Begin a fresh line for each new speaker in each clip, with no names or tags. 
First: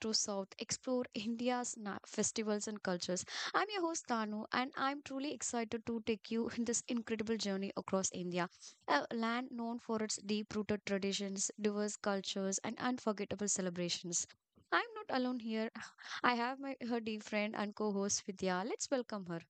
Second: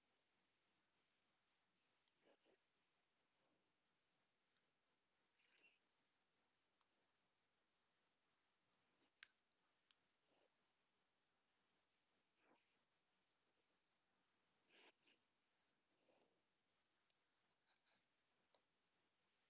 to South Explore India's Festivals and Cultures. I'm your host Tanu, and I'm truly excited to take you in this incredible journey across India, a land known for its deep rooted traditions, diverse cultures, and unforgettable celebrations. I'm not alone here. I have my her dear friend and co host Vidya. Let's welcome her.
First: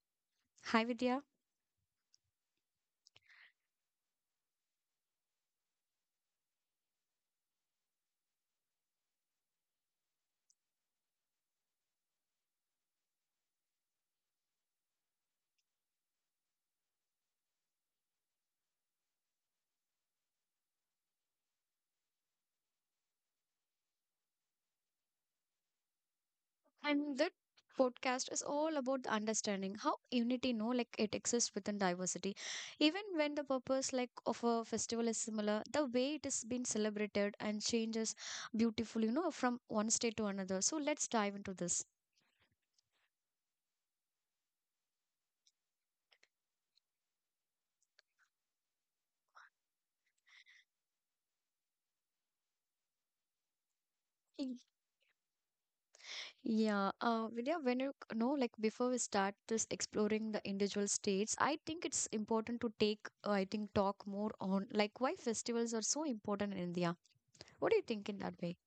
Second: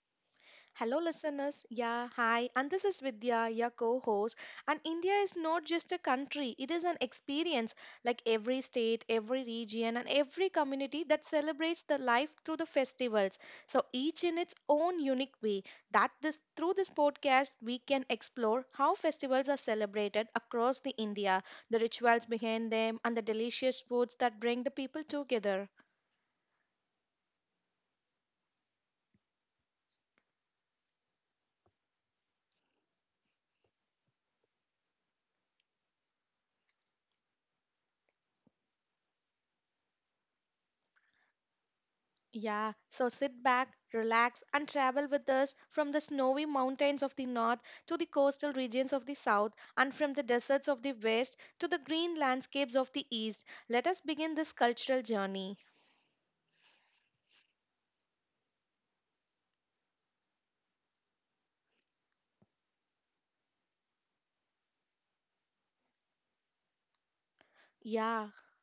Hi,
Hello,
Vidya.
listeners. Yeah, hi. And this is Vidya, your co host. And India is not just a country, it is an experience like every state, every region, and every community that celebrates the life through the festivals. So each in its own unique way. That this Through this podcast, we can explore how festivals are celebrated across the India, the rituals behind them, and the delicious foods that bring the people together.
And that podcast is all about the understanding how unity, no, like it exists within diversity. Even when the purpose, like of a festival, is similar, the way it is being celebrated and changes beautifully, you know, from one state to another. So let's dive into this.
Yeah, so sit back, relax, and travel with us from the snowy mountains of the north to the coastal regions of the south, and from the deserts of the west to the green landscapes of the east. Let us begin this
Mm.
cultural journey.
Yeah, Vidya, when you know, like before we start this exploring the individual states, I think it's important to take, I think, talk more on like why festivals are so important in India. What do you think in
Yeah,
that way?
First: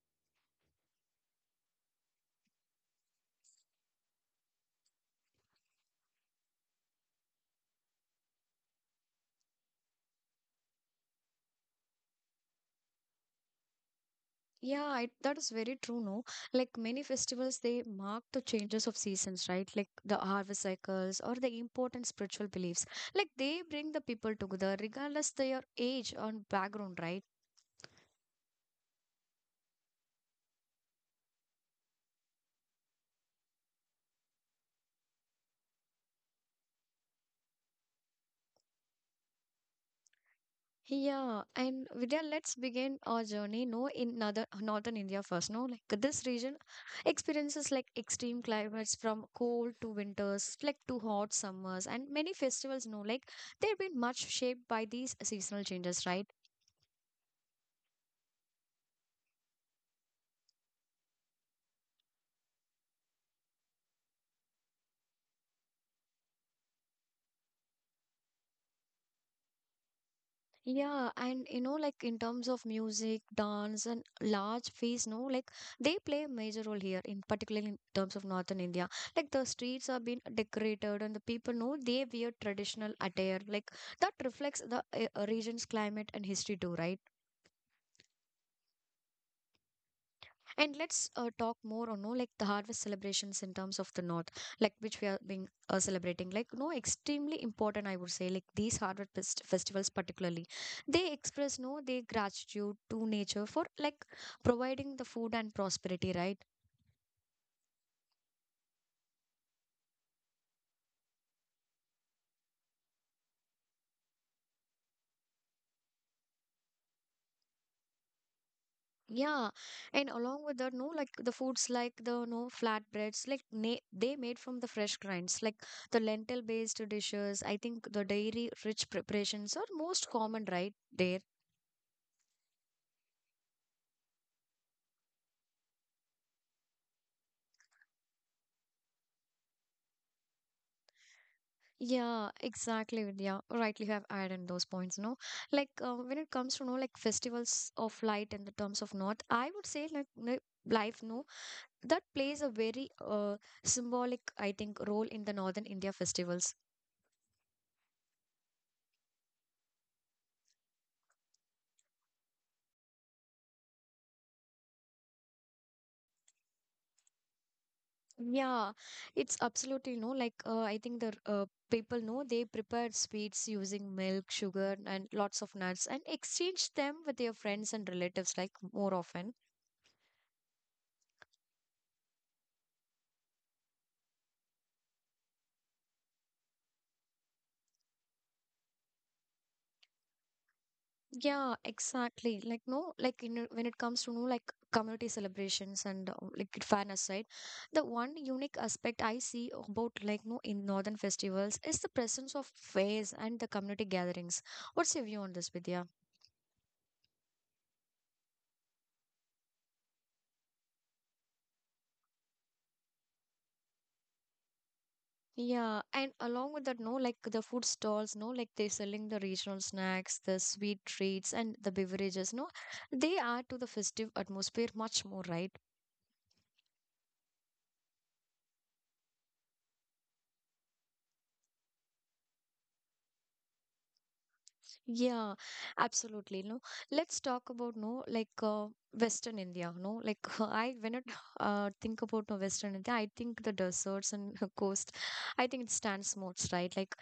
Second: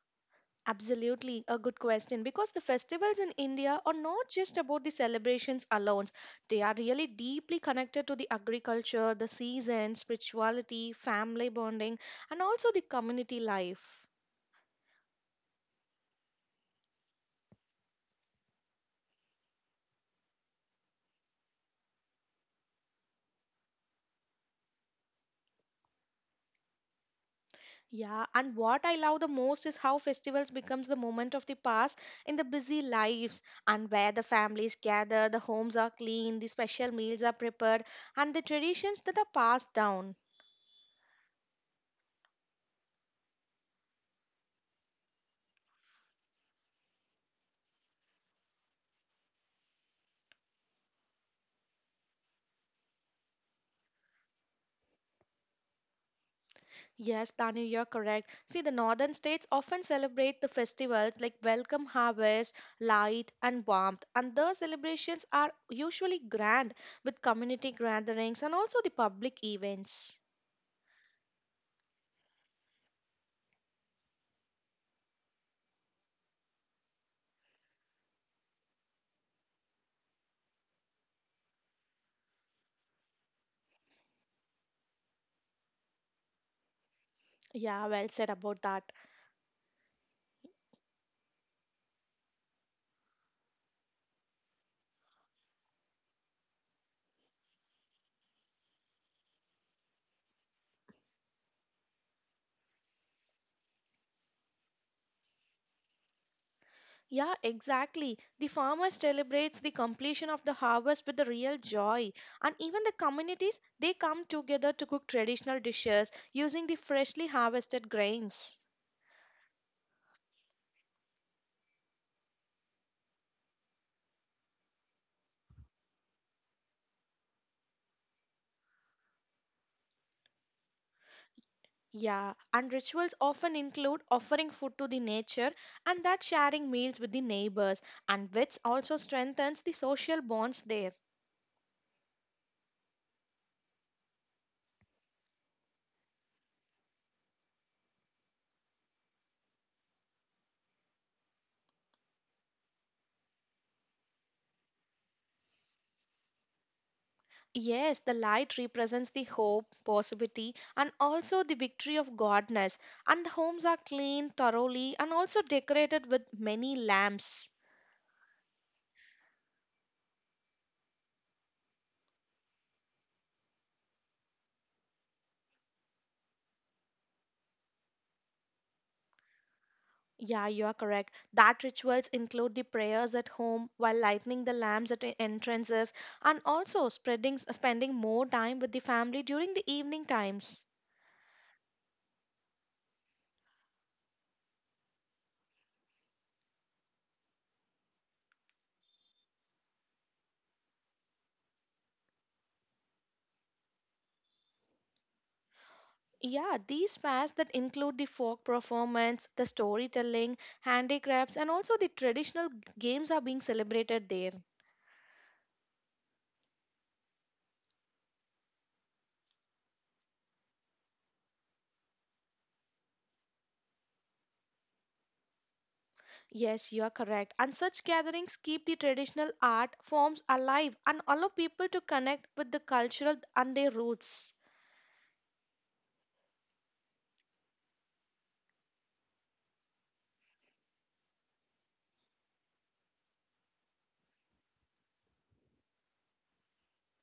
absolutely a good question because the festivals in India are not just about the celebrations alone. They are really deeply connected to the agriculture, the season, spirituality, family bonding, and also the community life.
Yeah, it, that is very true, no? Like many festivals, they mark the changes of seasons, right? Like the harvest cycles or the important spiritual beliefs. Like they bring the people together, regardless their age or background, right?
Yeah, and what I love the most is how festivals becomes the moment of the past in the busy lives and where the families gather, the homes are clean, the special meals are prepared, and the traditions that are passed down.
Yeah, and Vidya, let's begin our journey, no, in northern India first, no? Like this region experiences like extreme climates from cold to winters, like to hot summers, and many festivals, no? Like they've been much shaped by these seasonal changes, right?
Yes, Tanu, you're correct. See, the northern states often celebrate the festivals like welcome harvest, light, and warmth, and the celebrations are usually grand with community gatherings and also the public events.
Yeah, and you know, like in terms of music, dance, and large fees, no, like they play a major role here, in particularly in terms of northern India. Like the streets are being decorated, and the people know they wear traditional attire. Like that reflects the region's climate and history too, right?
Yeah, well said about that.
And let's talk more on no like the harvest celebrations in terms of the north, like which we are being celebrating. Like no, extremely important, I would say. Like these harvest festivals, particularly, they express no their gratitude to nature for like providing the food and prosperity, right?
Yeah, exactly. The farmer celebrates the completion of the harvest with a real joy. And even the communities, they come together to cook traditional dishes using the freshly harvested grains.
Yeah, and along with that, no, like the foods like the no flatbreads, like they made from the fresh grinds, like the lentil based dishes. I think the dairy rich preparations are most common, right? There
Yeah, and rituals often include offering food to the nature and that sharing meals with the neighbors, and which also strengthens the social bonds there.
Yeah, exactly, Vidya. Rightly you have added those points, no? Like when it comes to, no, like festivals of light in the terms of North, I would say like no, life, no, that plays a very symbolic, I think, role in the Northern India festivals.
Yes, the light represents the hope, possibility, and also the victory of godness. And the homes are cleaned thoroughly and also decorated with many lamps.
Yeah, it's absolutely no, like I think the people know they prepare sweets using milk, sugar, and lots of nuts and exchange them with their friends and relatives like more often
Yeah, you are correct. That rituals include the prayers at home while lighting the lamps at the entrances and also spreading spending more time with the family during the evening times.
Yeah, exactly. Like no, like you know, when it comes to no, like community celebrations and like fairness, right? The one unique aspect I see about like no in northern festivals is the presence of fairs and the community gatherings. What's your view on this, Vidya?
Yeah, these fairs that include the folk performance, the storytelling, handicrafts, and also the traditional games are being celebrated there.
Yeah, and along with that, no, like the food stalls, no, like they're selling the regional snacks, the sweet treats, and the beverages, no, they add to the festive atmosphere much more, right?
Yes, you are correct. And such gatherings keep the traditional art forms alive and allow people to connect with the cultural and their roots.
Yeah, absolutely. No, let's talk about no like Western India. No, like I when I think about no, Western India, I think the deserts and coast. I think it stands most right, like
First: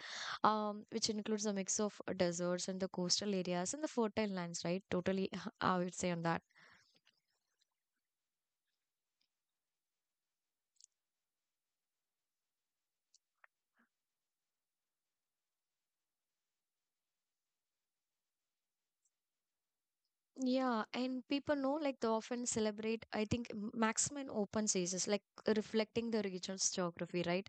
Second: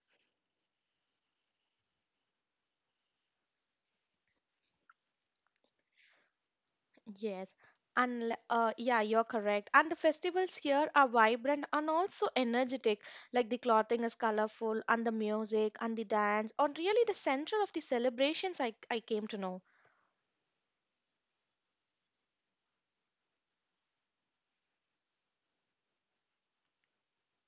which includes a mix of deserts and the coastal areas and the fertile lands. Right, totally. I would say on that.
Yes, and yeah, you're correct. And the festivals here are vibrant and also energetic. Like the clothing is colorful, and the music and the dance are really the center of the celebrations. I came to know.
Yeah, and people know like they often celebrate. I think maximum open seasons, like reflecting the region's geography. Right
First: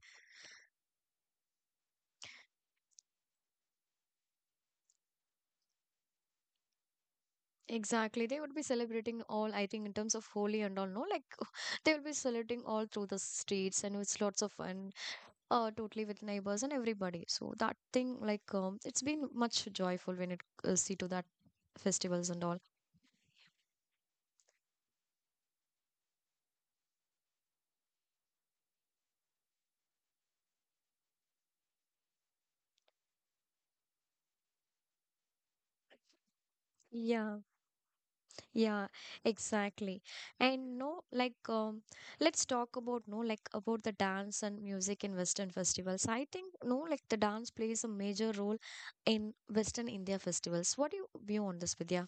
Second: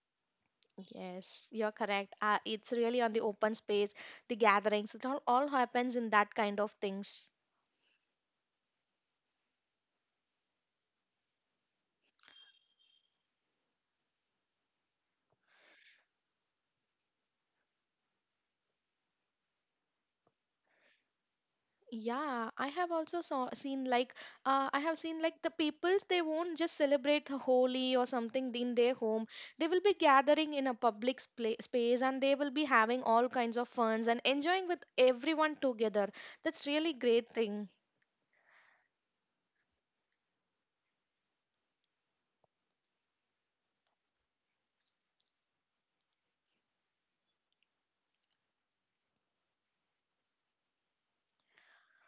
Yes, you're correct. It's really on the open space, the gatherings. It all happens in that kind of things.
Exactly. They would be celebrating all, I think, in terms of holy and all, no? Like, they will be celebrating all through the streets and it's lots of fun, totally with neighbors and everybody. So, that thing, like, it's been much joyful when it see to that festivals and
Yeah,
all.
I have also saw seen like I have seen like the peoples they won't just celebrate the Holi or something in their home. They will be gathering in a public spla space and they will be having all kinds of funs and enjoying with everyone together. That's really great
Yeah,
thing.
yeah, exactly. And no, like, let's talk about, no, like, about the dance and music in Western festivals. I think, no, like, the dance plays a major role in Western India festivals. What do you view on this, Vidya?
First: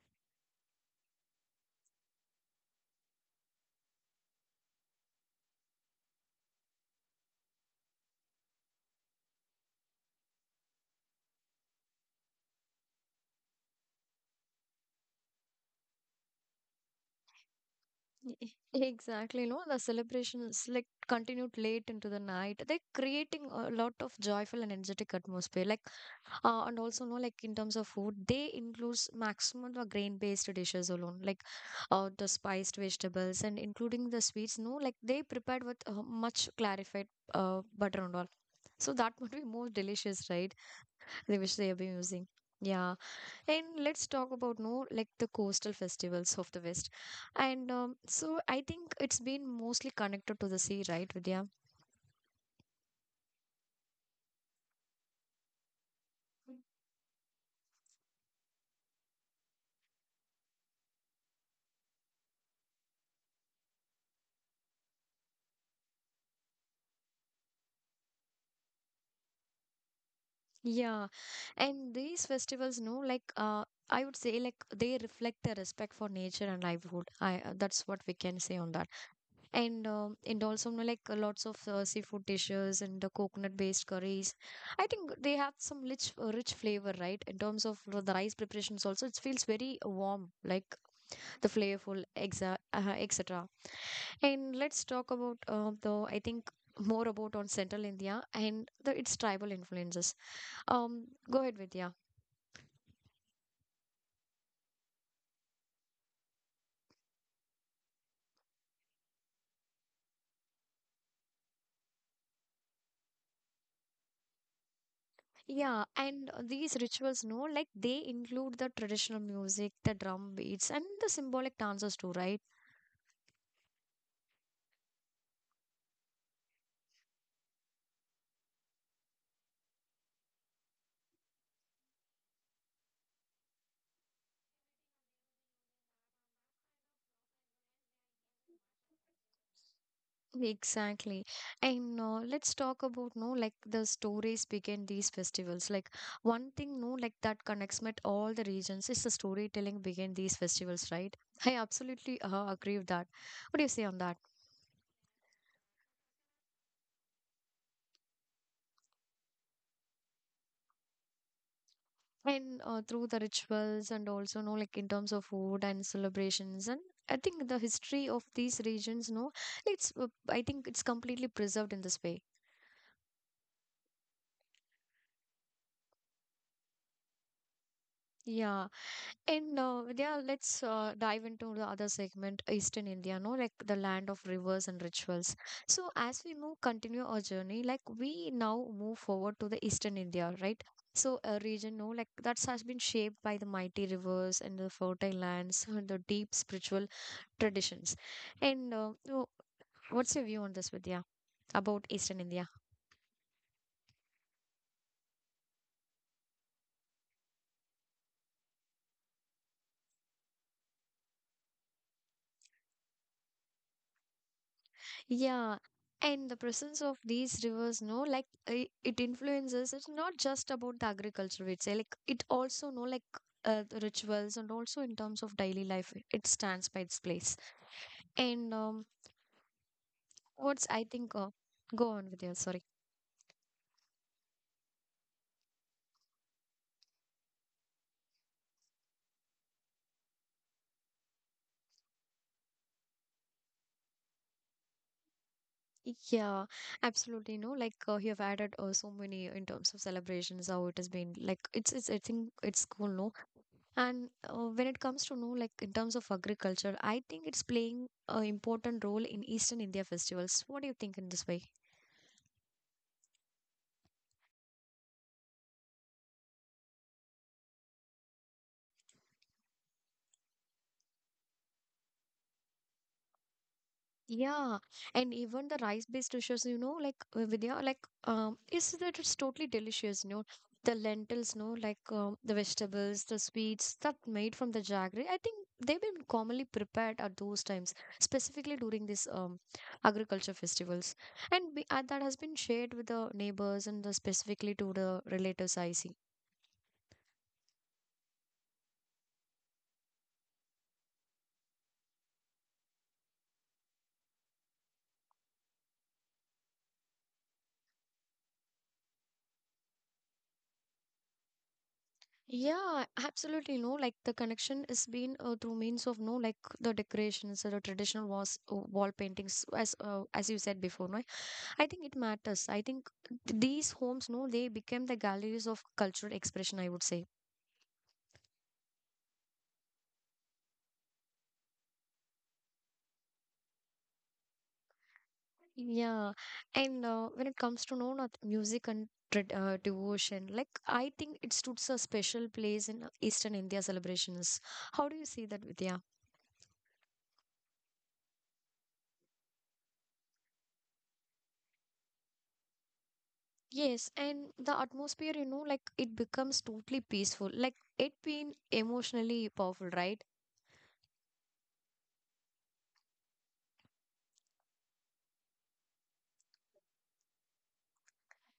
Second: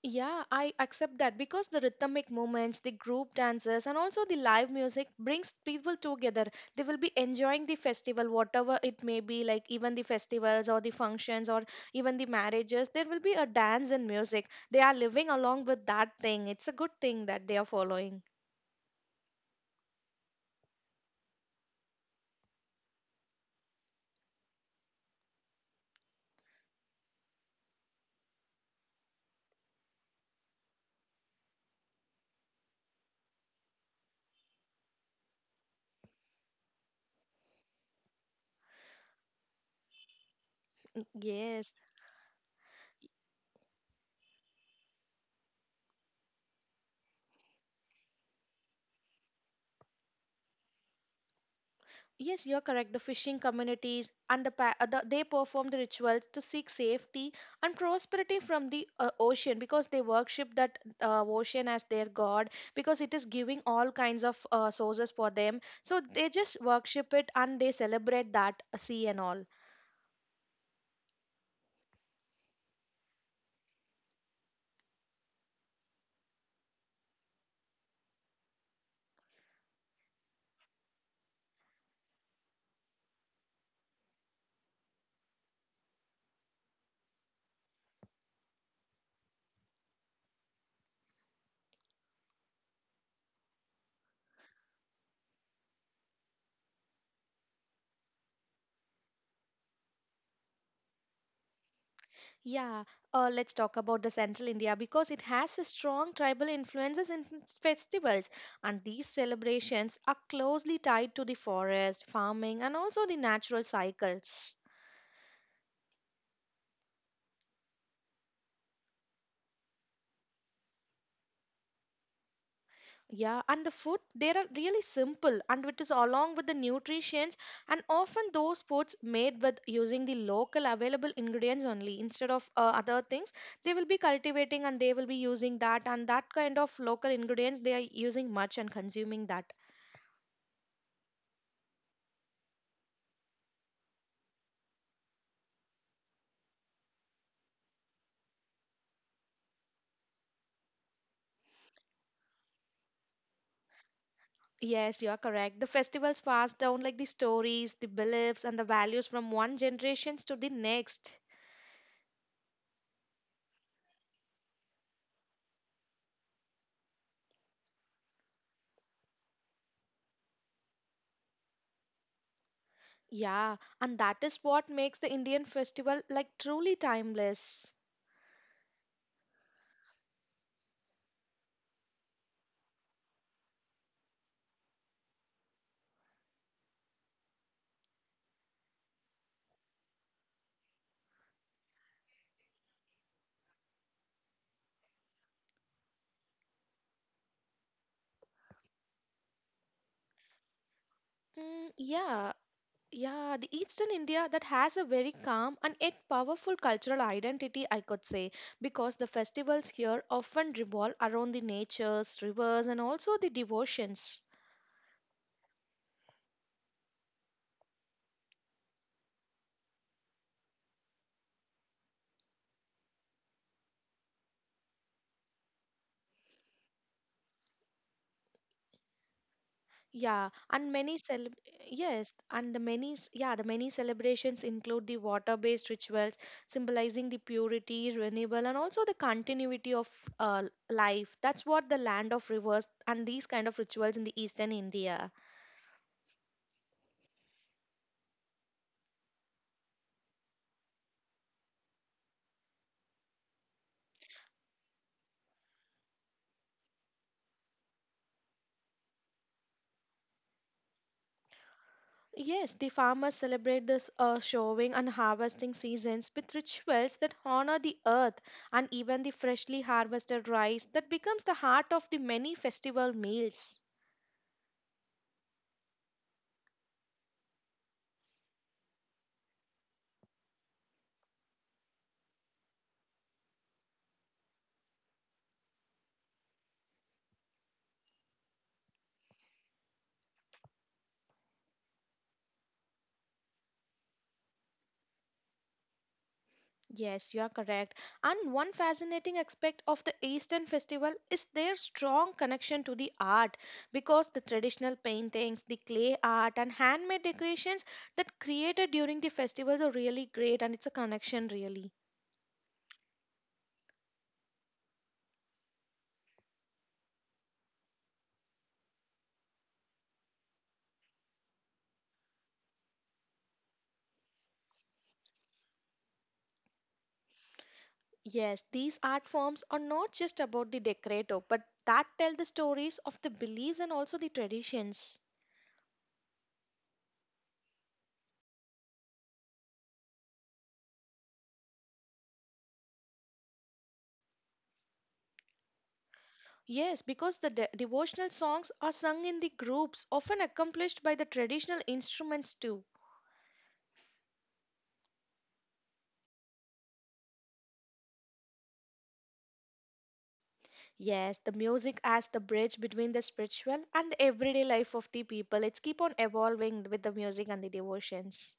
Yeah, I accept that because the rhythmic movements, the group dances, and also the live music brings people together. They will be enjoying the festival, whatever it may be, like even the festivals or the functions or even the marriages. There will be a dance and music. They are living along with that thing. It's a good thing that they are following.
Exactly, no, the celebrations like continued late into the night. They're creating a lot of joyful and energetic atmosphere. Like, and also, no, like in terms of food, they includes maximum the grain-based dishes alone, like the spiced vegetables and including the sweets. No, like they prepared with much clarified butter and all. So that would be more delicious, right? They wish they
Yes.
have been using. Yeah. And let's talk about no like the coastal festivals of the West. And so I think it's been mostly connected to the sea, right, Vidya?
Yes, you're correct. The fishing communities and the they perform the rituals to seek safety and prosperity from the ocean because they worship that ocean as their god because it is giving all kinds of sources for them. So they just worship it and they celebrate that sea and all.
Yeah, and these festivals, no, like I would say, like they reflect the respect for nature and livelihood. I that's what we can say on that. And um, and also you know, like lots of seafood dishes and the coconut based curries. I think they have some rich flavor, right? In terms of the rice preparations, also it feels very warm, like the flavorful exa etc. And let's talk about the I think more about on central India and the its tribal influences. Um, go ahead, Vidya.
Yeah. Let's talk about the central India because it has a strong tribal influences in its festivals, and these celebrations are closely tied to the forest, farming, and also the natural cycles.
Yeah, and these rituals no like they include the traditional music the drum beats and the symbolic dances too right
Yeah, and the food, they are really simple and it is along with the nutrients and often those foods made with using the local available ingredients only instead of other things. They will be cultivating and they will be using that and that kind of local ingredients they are using much and consuming that.
Exactly. And let's talk about no like the stories behind these festivals. Like one thing no like that connects with all the regions is the storytelling behind these festivals, right? I absolutely agree with that. What do you say on that?
Yes, you are correct. The festivals pass down like the stories, the beliefs and the values from one generation to the next.
And through the rituals and also no like in terms of food and celebrations and I think the history of these regions no it's I think it's completely preserved in this way.
Yeah, and that is what makes the Indian festival like truly timeless.
Yeah, and Vidya, let's dive into the other segment, Eastern India, no, like the land of rivers and rituals. So as we move, continue our journey, like we now move forward to the Eastern India, right? So a region, no, like that has been shaped by the mighty rivers and the fertile lands and the deep spiritual traditions. And so what's your view on this, Vidya,
Mm,
about Eastern
yeah.
India?
Yeah, the Eastern India that has a very calm and yet powerful cultural identity, I could say, because the festivals here often revolve around the natures, rivers, and also the devotions.
Yeah, and the presence of these rivers, no, like it influences. It's not just about the agriculture, we'd say. Like it also, no, like the rituals and also in terms of daily life, it stands by its place. And
Yeah,
what's
and
I
many
think,
cel
go on
yes,
with your
and the
sorry.
many s- yeah, The many celebrations include the water-based rituals symbolizing the purity, renewal, and also the continuity of uh, life. That's what the land of rivers and these kind of rituals in the Eastern India.
Yeah, absolutely. No, like you have added so many in terms of celebrations, how it has been. Like it's I think it's cool. No, and when it comes to know, like in terms of agriculture, I think it's playing an important role in Eastern India festivals. What do you think in this way?
Yes, the farmers celebrate this showing and harvesting seasons with rituals that honor the earth and even the freshly harvested rice that becomes the heart of the many festival meals.
Yeah, and even the rice-based dishes, you know, like Vidya, like is that it's totally delicious, you know, the lentils, no, like the vegetables, the sweets that made from the jaggery. I think they've been commonly prepared at those times, specifically during these agriculture festivals, and we, that has been shared with the neighbors and the specifically to the relatives. I see
Yes, you are correct. And one fascinating aspect of the Eastern festival is their strong connection to the art because the traditional paintings, the clay art, and handmade decorations that created during the festivals are really great and it's a connection, really.
Yeah, absolutely. No, like the connection is been through means of no, like the decorations, wall paintings, as you said before. No, I think it matters. I think these homes, no, they became the galleries of cultural expression. I would say.
Yes, these art forms are not just about the decorator, but that tell the stories of the beliefs and also the traditions.
Yeah, and when it comes to no, not music and devotion, like I think it stood a special place in Eastern India celebrations. How do you see that, Vidya?
Yes, because the devotional songs are sung in the groups, often accomplished by the traditional instruments too.
Yes, and the atmosphere, you know, like it becomes totally peaceful. Like it being emotionally powerful, right?
Yes, the music as the bridge between the spiritual and the everyday life of the people. It's keep on evolving with the music and the devotions.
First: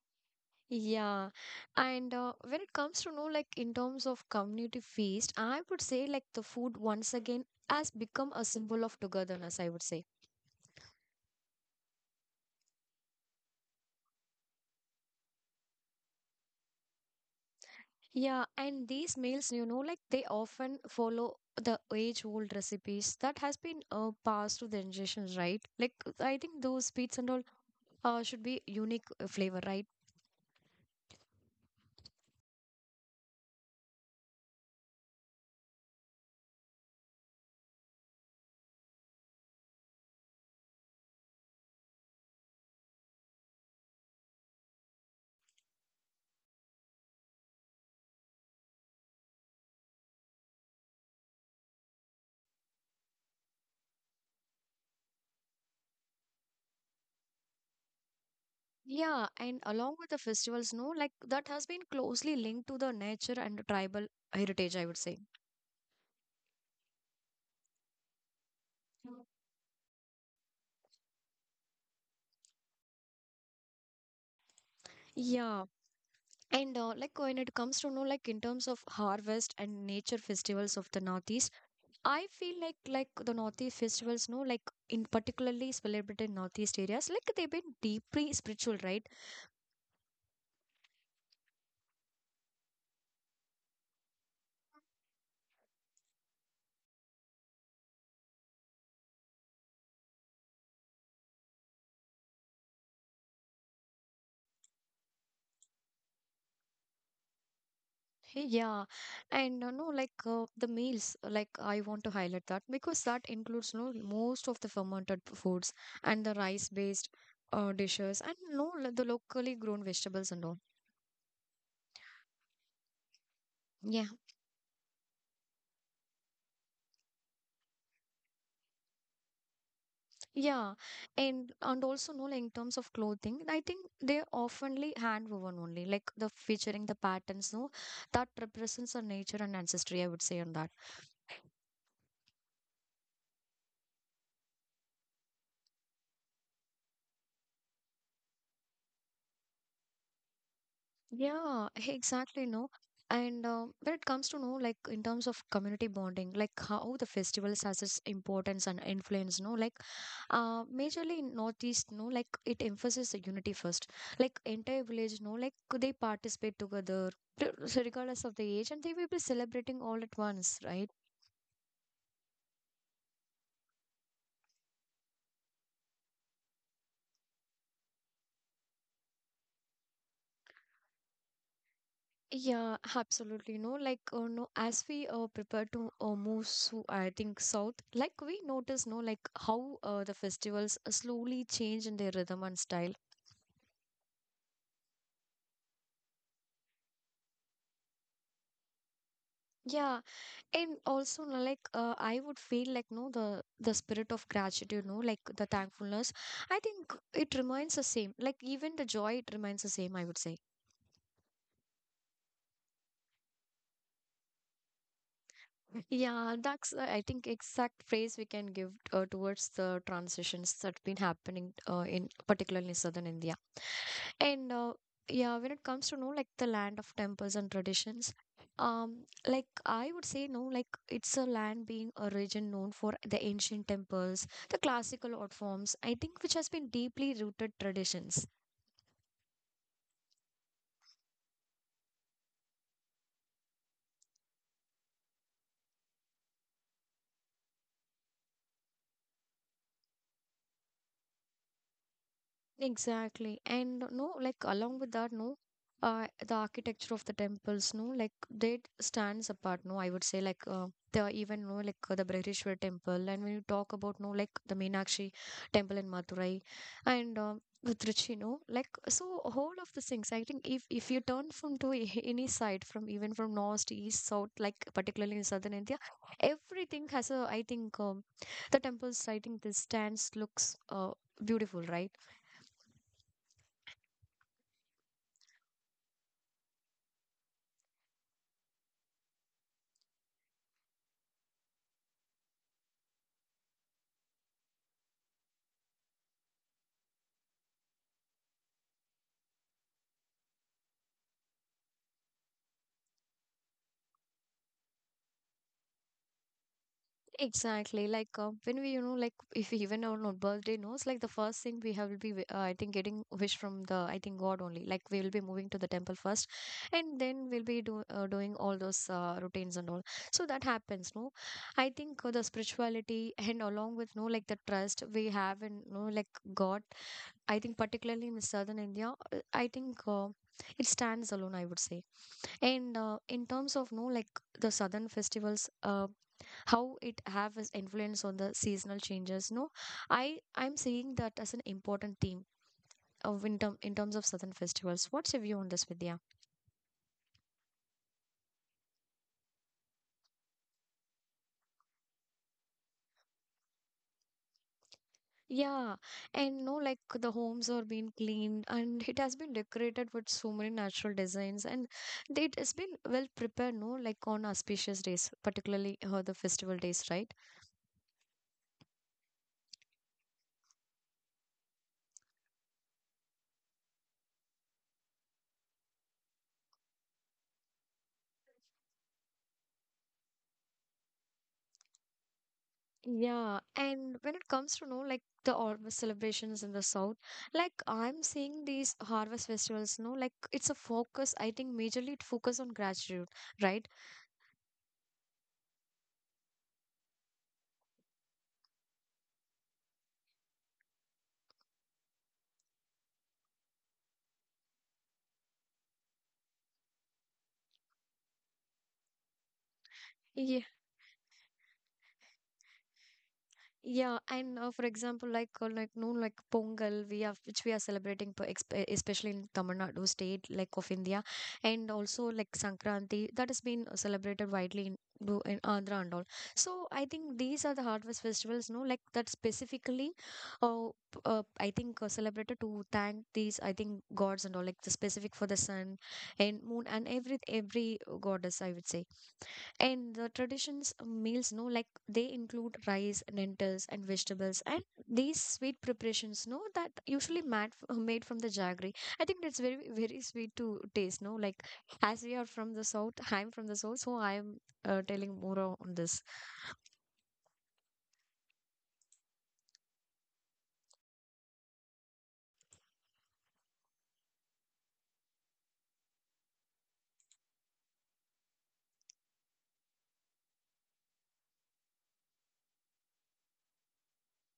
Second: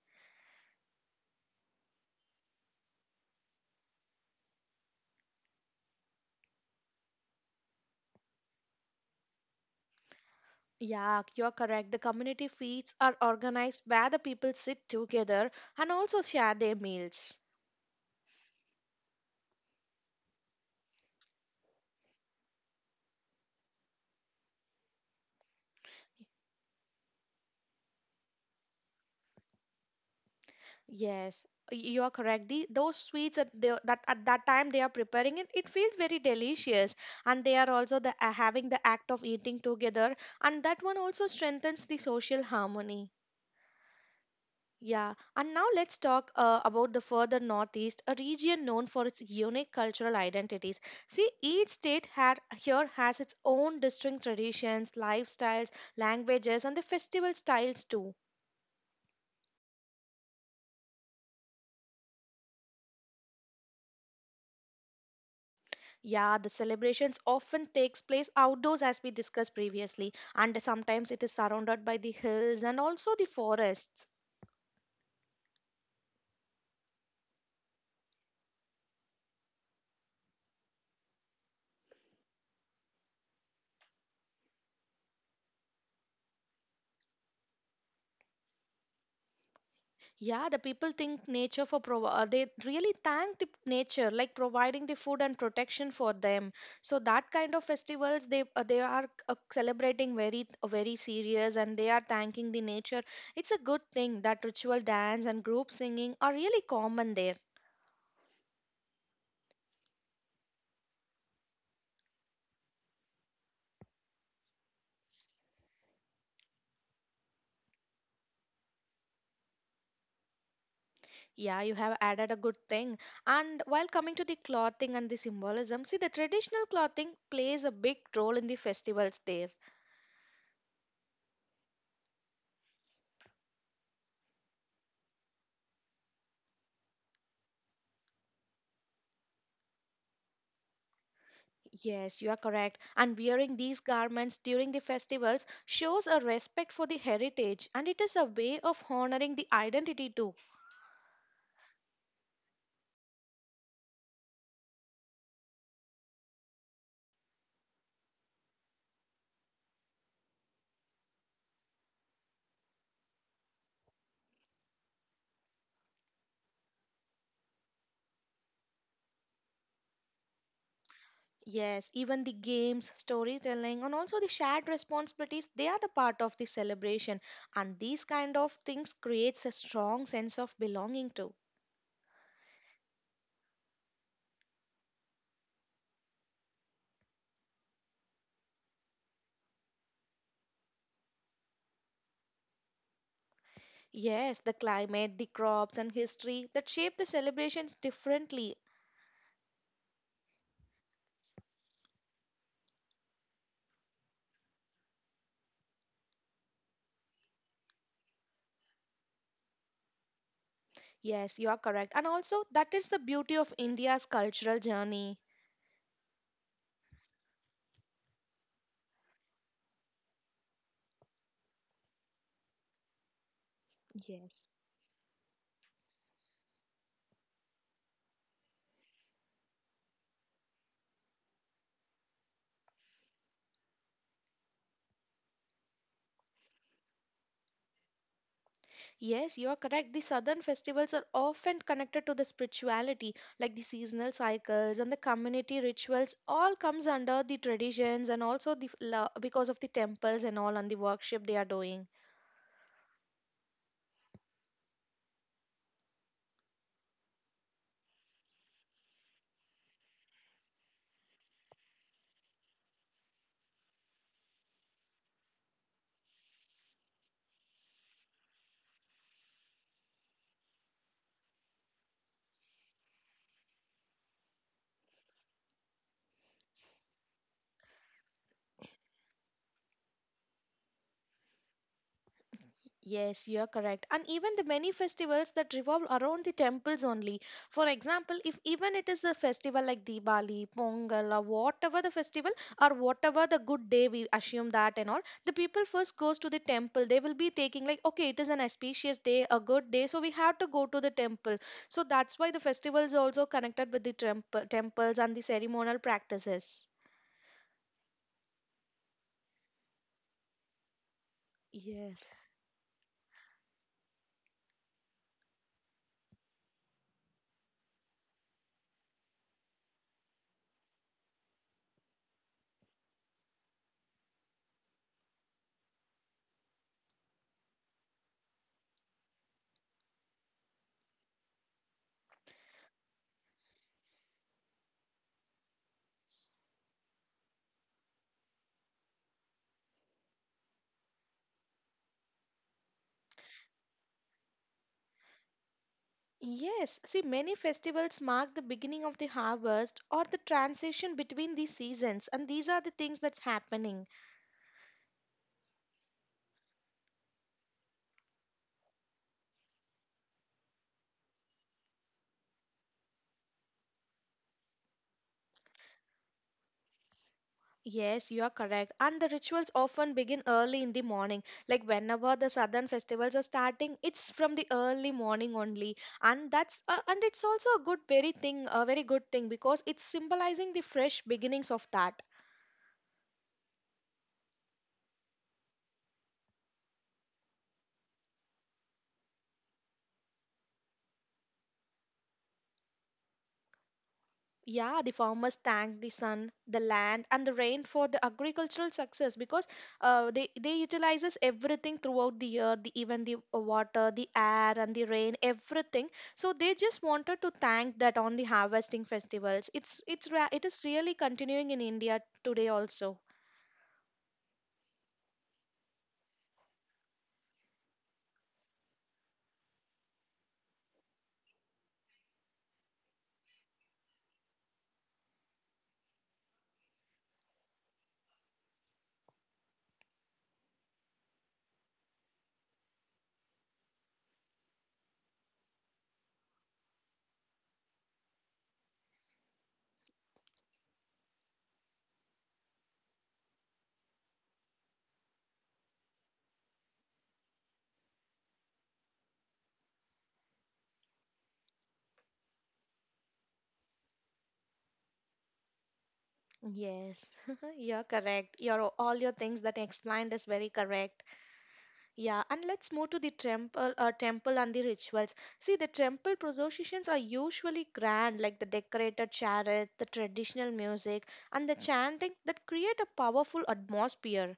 Yeah. And when it comes to know, like in terms of community feast, I would say like the food once again has become a symbol of togetherness, I would say.
Yeah, you're correct. The community feasts are organized where the people sit together and also share their meals.
Yeah, and these meals, you know, like they often follow the age-old recipes that has been passed to the generations, right? Like I think those sweets and all should be unique flavor, right?
Yes, you are correct. Those sweets at that time they are preparing it, it feels very delicious, and they are also the having the act of eating together, and that one also strengthens the social harmony. Yeah, and now let's talk about the further northeast, a region known for its unique cultural identities. See, each state here has its own distinct traditions, lifestyles, languages, and the festival styles too.
Yeah, and along with the festivals, no, like that has been closely linked to the nature and the tribal heritage, I would say.
Yeah, the celebrations often takes place outdoors as we discussed previously, and sometimes it is surrounded by the hills and also the forests.
Yeah, and like when it comes to know, like in terms of harvest and nature festivals of the Northeast, I feel like the Northeast festivals, no, like in particularly celebrated Northeast areas, like they've been deeply spiritual, right?
Yeah, the people think nature for they really thank the nature like providing the food and protection for them. So that kind of festivals they are celebrating very very serious and they are thanking the nature. It's a good thing that ritual dance and group singing are really common there.
Hey, yeah, and no, like the meals, like I want to highlight that because that includes no most of the fermented foods and the rice-based dishes and no lo- the locally grown vegetables and all.
Yeah, you have added a good thing. And while
Yeah,
coming to the clothing and the symbolism, see the traditional clothing plays a big role in the festivals there.
yeah, and also no, like in terms of clothing, I think they're oftenly hand-woven only, like the featuring the patterns, no, that represents our nature and ancestry. I would say on that.
Yes, you are correct. And wearing these garments during the festivals shows a respect for the heritage and it is a way of honoring the identity too.
Yeah, exactly. No, and when it comes to know, like in terms of community bonding, like how the festivals has its importance and influence. No, like majorly in Northeast, no, like it emphasizes the unity first. Like entire village, no, like could they participate together, so regardless of the age, and they will be celebrating all at once, right?
Yes, even the games, storytelling, and also the shared responsibilities, they are the part of the celebration. And these kind of things creates a strong sense of belonging too.
Yeah, absolutely. No, like no, as we prepare to move, so I think south, like we notice, no, like how the festivals slowly change in their rhythm and style.
Yes, the climate, the crops, and history that shape the celebrations differently.
Yeah, and also no, like I would feel like no, the spirit of gratitude, no, like the thankfulness. I think it remains the same. Like even the joy, it remains the same. I would say.
Yes, you are correct. And also, that is the beauty of India's cultural journey.
Yeah, that's I think exact phrase we can give towards the transitions that been happening in particularly southern India.
Yes.
And yeah, when it comes to know like the land of temples and traditions, like I would say no, like it's a land being a region known for the ancient temples, the classical art forms, I think which has been deeply rooted traditions.
Yes, you are correct. The southern festivals are often connected to the spirituality, like the seasonal cycles and the community rituals. All comes under the traditions and also the because of the temples and all and the worship they are doing.
Exactly. And no, like along with that, no, the architecture of the temples, no, like they stands apart, no, I would say like the even no, like the Brihdishwar temple, and when you talk about no, like the Meenakshi temple in Madurai, and with Trichy, no, like so whole of the things. I think if you turn from to any side, from even from north to east, south, like particularly in southern India, everything has a. I think the temples. I think the stands looks beautiful, right?
Yes, you are correct. And even the many festivals that revolve around the temples only. For example, if even it is a festival like Diwali, Pongal, or whatever the festival, or whatever the good day we assume that and all, the people first goes to the temple. They will be taking like, okay, it is an auspicious day, a good day, so we have to go to the temple. So that's why the festivals also connected with the temples and the ceremonial practices.
Exactly. Like when we, you know, like if we even on our birthday knows, like the first thing we have will
Yes.
be, I think, getting wish from the, I think, God only. Like we will be moving to the temple first, and then we'll be doing all those routines and all. So that happens, no? I think the spirituality and along with, no, like the trust we have in, no, like God. I think particularly in southern India, I think. It stands alone, I would say. And in terms of no, like the southern festivals, how it have its influence on the seasonal changes no I'm seeing that as an important theme of in terms of southern festivals. What's your view on this, Vidya?
Yes, see, many festivals mark the beginning of the harvest or the transition between the seasons, and these are the things that's happening.
Yeah, and no like the homes are being cleaned and it has been decorated with so many natural designs, and it has been well prepared no like on auspicious days, particularly the festival days, right?
Yes, you are correct. And the rituals often begin early in the morning. Like whenever the southern festivals are starting, it's from the early morning only, and that's and it's also a very good thing because it's symbolizing the fresh beginnings of that.
Yeah, and when it comes to know like the harvest celebrations in the south, like I'm seeing these harvest festivals, no, like it's a focus. I think majorly it focus on gratitude, right?
Yeah, the farmers thank the sun, the land, and the rain for the agricultural success because they utilizes everything throughout the year, the even the water, the air, and the rain, everything. So they just wanted to thank that on the harvesting festivals. It is really continuing in India today also.
Yeah, and for example, like no like Pongal, we have which we are celebrating, for especially in Tamil Nadu state, like of India, and also like Sankranti that has been celebrated widely in, in Andhra and all. So I think these are the harvest festivals, no, like that specifically, uh, I think celebrated to thank these I think gods and all, like the specific for the sun and moon and every goddess, I would say. And the traditions meals, no, like they include rice, lentils, and vegetables, and these sweet preparations, no, that made from the jaggery. I think that's very, very sweet to taste, no. Like as we are from the south, I'm from the south, so I'm telling more on this.
Yes, you're correct. Your all your things that I explained is very correct. Yeah, and let's move to the temple, temple and the rituals. See, the temple processions are usually grand, like the decorated chariot, the traditional music, and the chanting that create a powerful atmosphere.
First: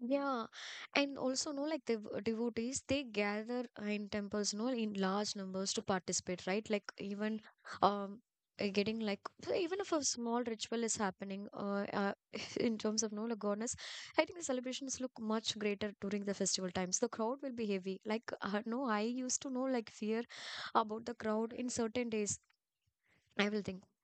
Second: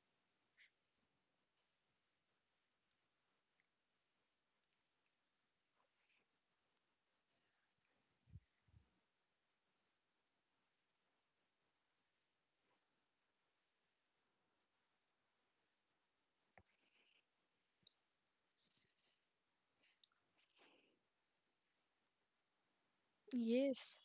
Yeah, and also no, like the devotees, they gather in temples, no, in large numbers to participate, right? Like even um getting like so even if a small ritual is happening, in terms of no like goddess, I think the celebrations look much greater during the festival times. The crowd will be heavy. Like no, I used to know like fear about the crowd in certain days. I will think.
Yes.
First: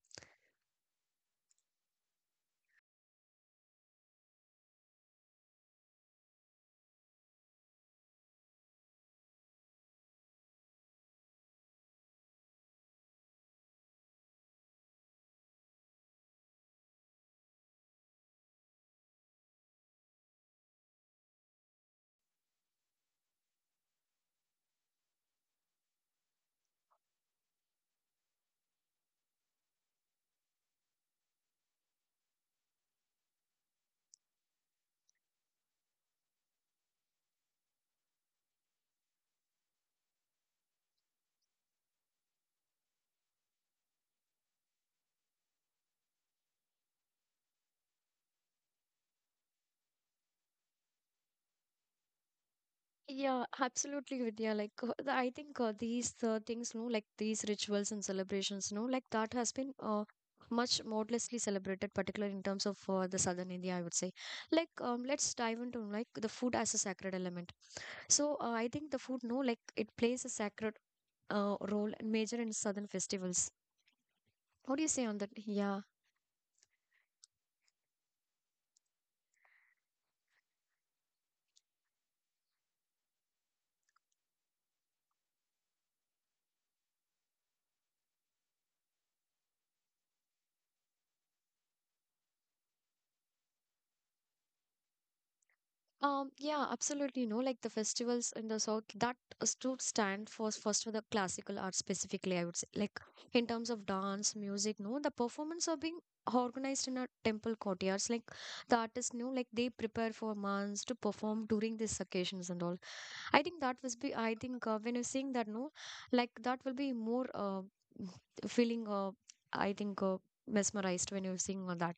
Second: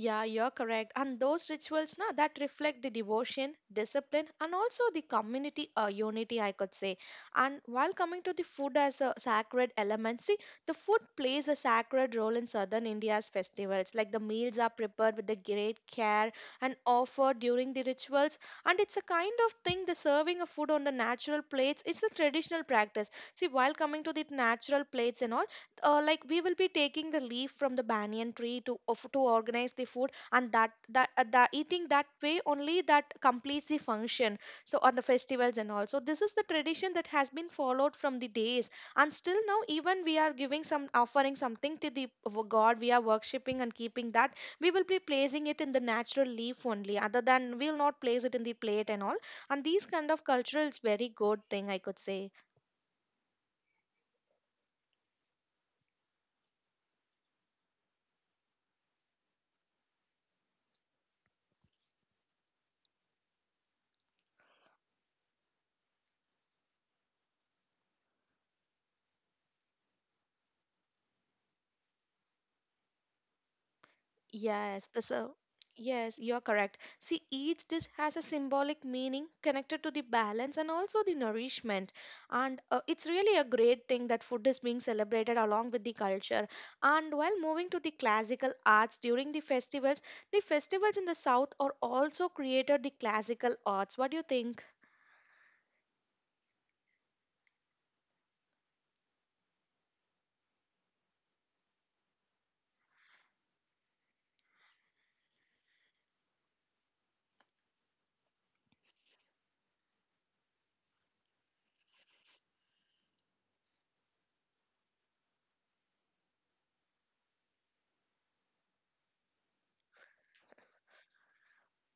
Yeah, you're correct. And those rituals na, that reflect the devotion, discipline, and also the community unity, I could say. And while coming to the food as a sacred element, see, the food plays a sacred role in southern India's festivals. Like the meals are prepared with the great care and offered during the rituals. And it's a kind of thing, the serving of food on the natural plates, it's a traditional practice. See, while coming to the natural plates and all, like we will be taking the leaf from the banyan tree to organize the food, and that that the eating that way only that completes the function so on the festivals and all. So this is the tradition that has been followed from the days, and still now even we are giving some offering something to the god we are worshipping, and keeping that we will be placing it in the natural leaf only, other than we'll not place it in the plate and all. And these kind of cultural is very good thing I could say.
Yeah, absolutely, Vidya. Like, the, I think these things, no, like these rituals and celebrations, no, like that has been much modestly celebrated, particularly in terms of the southern India, I would say. Like, let's dive into like the food as a sacred element. So, I think the food, no, like it plays a sacred role and major in southern festivals. What do
Yes,
you
the
say on that?
so
Yeah.
yes, you're correct. See, each dish has a symbolic meaning connected to the balance and also the nourishment. And it's really a great thing that food is being celebrated along with the culture. And while moving to the classical arts during the festivals in the south are also created the classical arts. What do you think?
Yeah, absolutely. No, like the festivals in the south that stood stand for first for the classical art specifically, I would say. Like in terms of dance, music, no, the performance are being organized in a temple courtyards. Like the artists know, like they prepare for months to perform during these occasions and all. I think that was be. I think when you're seeing that, no, like that will be more feeling I think mesmerized when you're seeing all that.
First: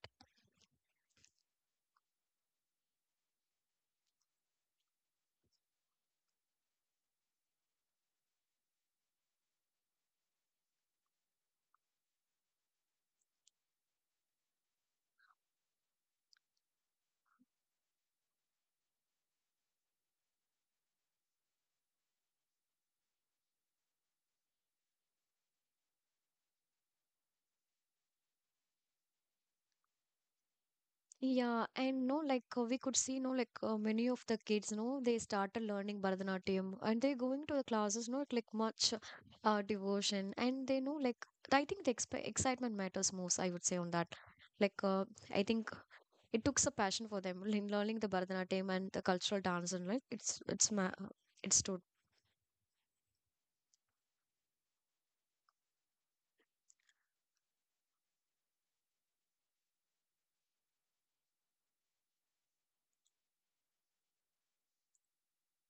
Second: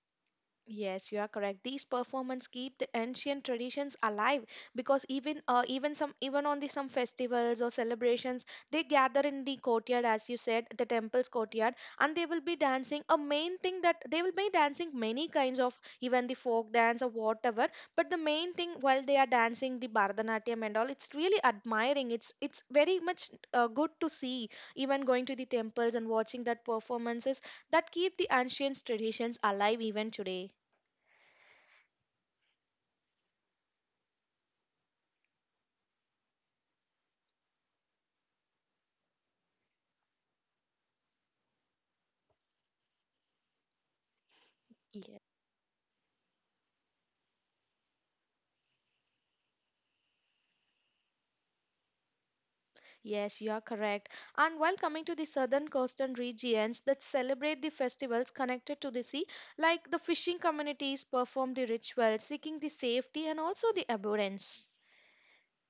Yes, you are correct. These performances keep the ancient traditions alive because even on the some festivals or celebrations, they gather in the courtyard, as you said, the temple's courtyard, and they will be dancing. A main thing that they will be dancing many kinds of even the folk dance or whatever. But the main thing while they are dancing the Bharatanatyam and all, it's really admiring. It's very much good to see. Even going to the temples and watching that performances that keep the ancient traditions alive even today.
Yeah, and no, like we could see, no, like many of the kids, no, they started learning Bharatanatyam and they're going to the classes, no, like much devotion. And they know, like, I think the exp excitement matters most, I would say, on that. Like,
Ye-
I think it took a passion for them in learning the Bharatanatyam and the cultural dance, and like, it's, ma it's stood.
Yes, you are correct. And while coming to the southern coastal regions that celebrate the festivals connected to the sea, like the fishing communities perform the rituals seeking the safety and also the abundance.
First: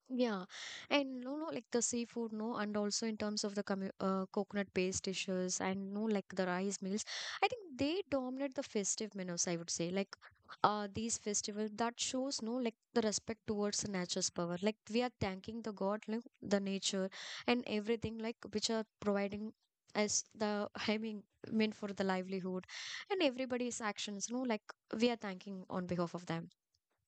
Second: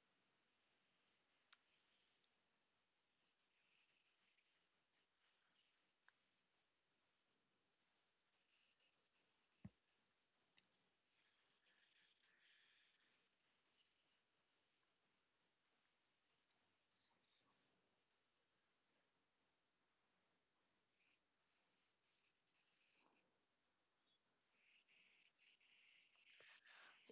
Yeah, and no, like the seafood, no, and also in terms of the commu coconut-based dishes and no, like the rice meals, I think they dominate the festive menus, I would say. Like, these festivals that shows no, like the respect towards the nature's power. Like, we are thanking the God, like the nature and everything, like which are providing us the, I mean for the livelihood and everybody's actions, no, like we are thanking on behalf of them.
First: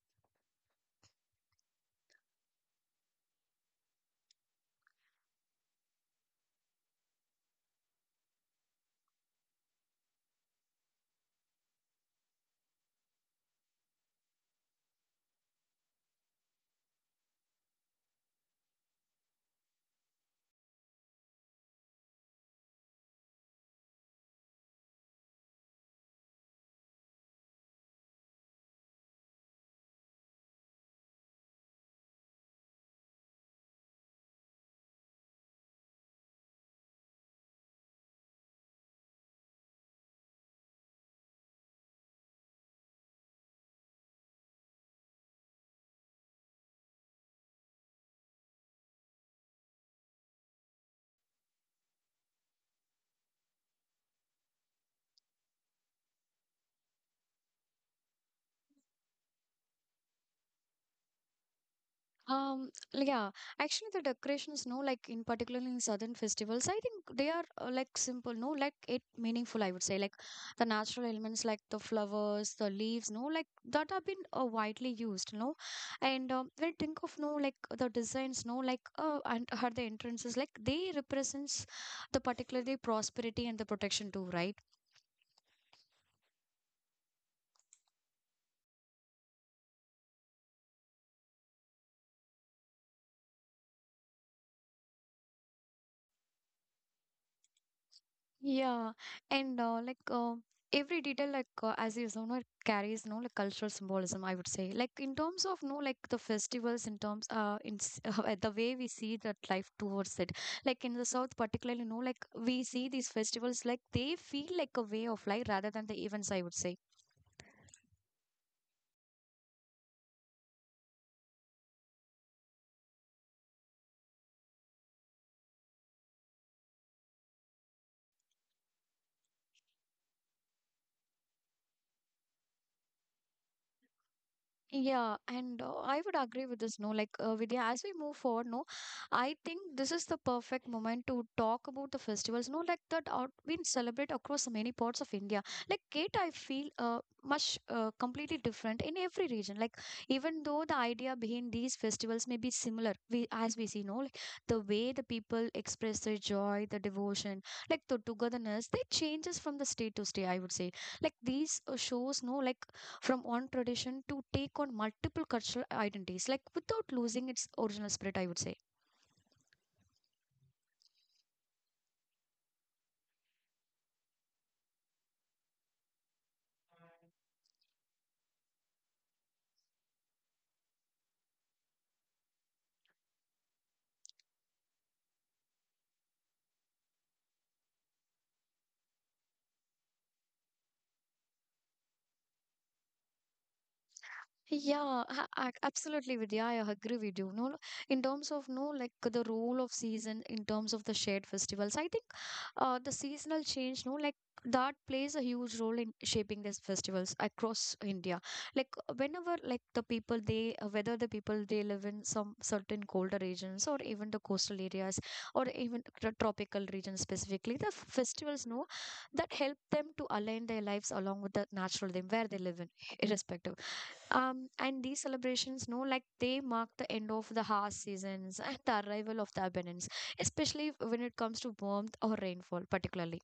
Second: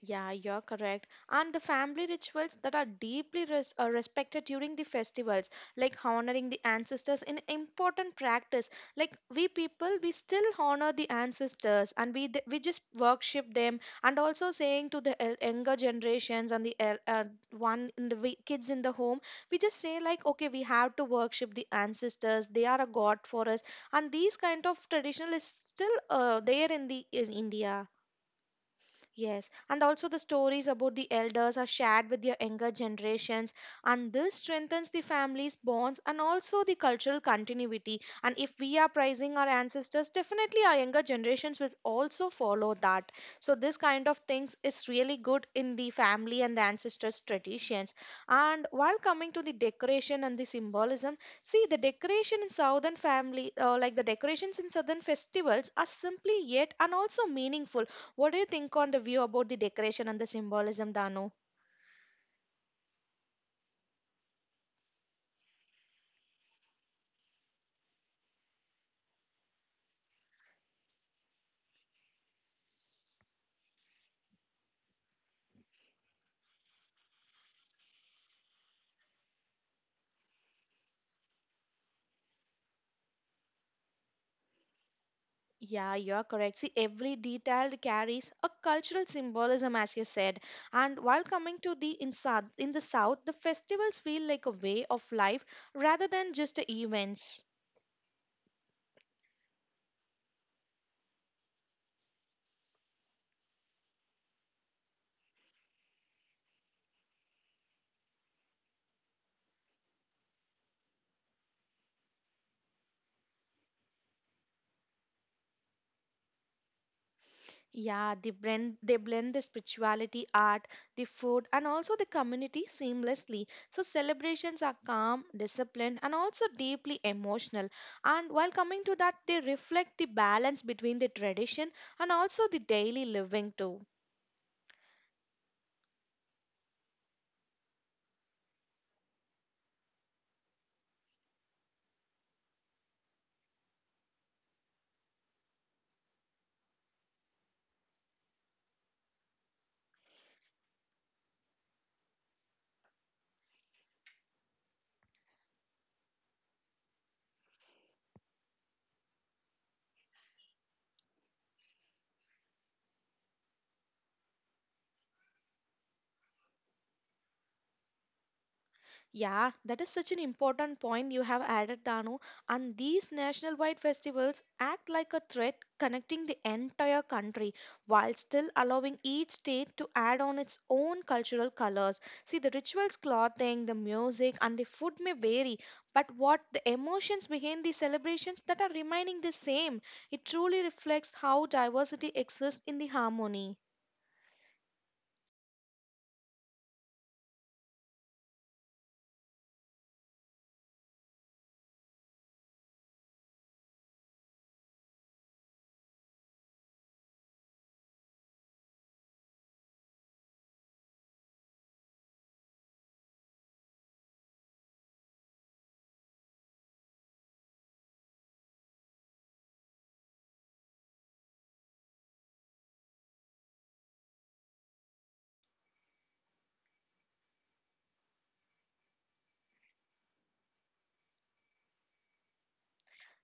Yeah, you're correct. And the family rituals that are deeply respected during the festivals, like honoring the ancestors, in important practice. Like we people, we still honor the ancestors, and we just worship them, and also saying to the younger generations and the one in the kids in the home, we just say like, okay, we have to worship the ancestors. They are a god for us, and these kind of traditional is still there in the in India. Yes, and also the stories about the elders are shared with their younger generations, and this strengthens the family's bonds and also the cultural continuity. And if we are praising our ancestors, definitely our younger generations will also follow that. So, this kind of things is really good in the family and the ancestors' traditions. And while coming to the decoration and the symbolism, see the decoration in southern family, like the decorations in southern festivals, are simply yet and also meaningful. What do you think on the view about the decoration and the symbolism, Dano?
Yeah, actually, the decorations, no, like in particular in southern festivals, I think they are like simple, no, like it meaningful, I would say, like the natural elements, like the flowers, the leaves, no, like that have been widely used, no, and when I think of no, like the designs, no, like and are the entrances, like they represents the particularly prosperity and the protection too, right?
Yeah, you're correct. See, every detail carries a cultural symbolism, as you said. And while coming to the in, south, in the south, the festivals feel like a way of life rather than just events.
Yeah, and like every detail, like as you know, it carries no like cultural symbolism. I would say, like in terms of no like the festivals, in terms in s- the way we see that life towards it. Like in the south, particularly, no, like we see these festivals like they feel like a way of life rather than the events, I would say.
Yeah, they blend the spirituality, art, the food, and also the community seamlessly. So celebrations are calm, disciplined, and also deeply emotional. And while coming to that, they reflect the balance between the tradition and also the daily living too.
Yeah, and I would agree with this. No, like Vidya, as we move forward, no, I think this is the perfect moment to talk about the festivals. No, like that out we celebrate across many parts of India. Like Kate, I feel much completely different in every region. Like even though the idea behind these festivals may be similar, we as we see, no, like the way the people express their joy, the devotion, like the togetherness, they changes from the state to state, I would say, like these shows, no, like from one tradition to take on multiple cultural identities, like without losing its original spirit, I would say.
Yeah, that is such an important point you have added, Danu. And these national wide festivals act like a thread connecting the entire country while still allowing each state to add on its own cultural colors. See, the rituals, clothing, the music, and the food may vary, but what the emotions behind the celebrations that are remaining the same, it truly reflects how diversity exists in the harmony.
Yeah, absolutely, Vidya. I agree with you. No, No, in terms of no, like the role of season, in terms of the shared festivals, I think the seasonal change, no, like that plays a huge role in shaping these festivals across India. Like whenever, like the people they, whether the people they live in some certain colder regions or even the coastal areas or even tropical regions specifically, the festivals, no, that help them to align their lives along with the natural them where they live in, irrespective. And these celebrations, no, like they mark the end of the harsh seasons and the arrival of the abundance, especially when it comes to warmth or rainfall, particularly.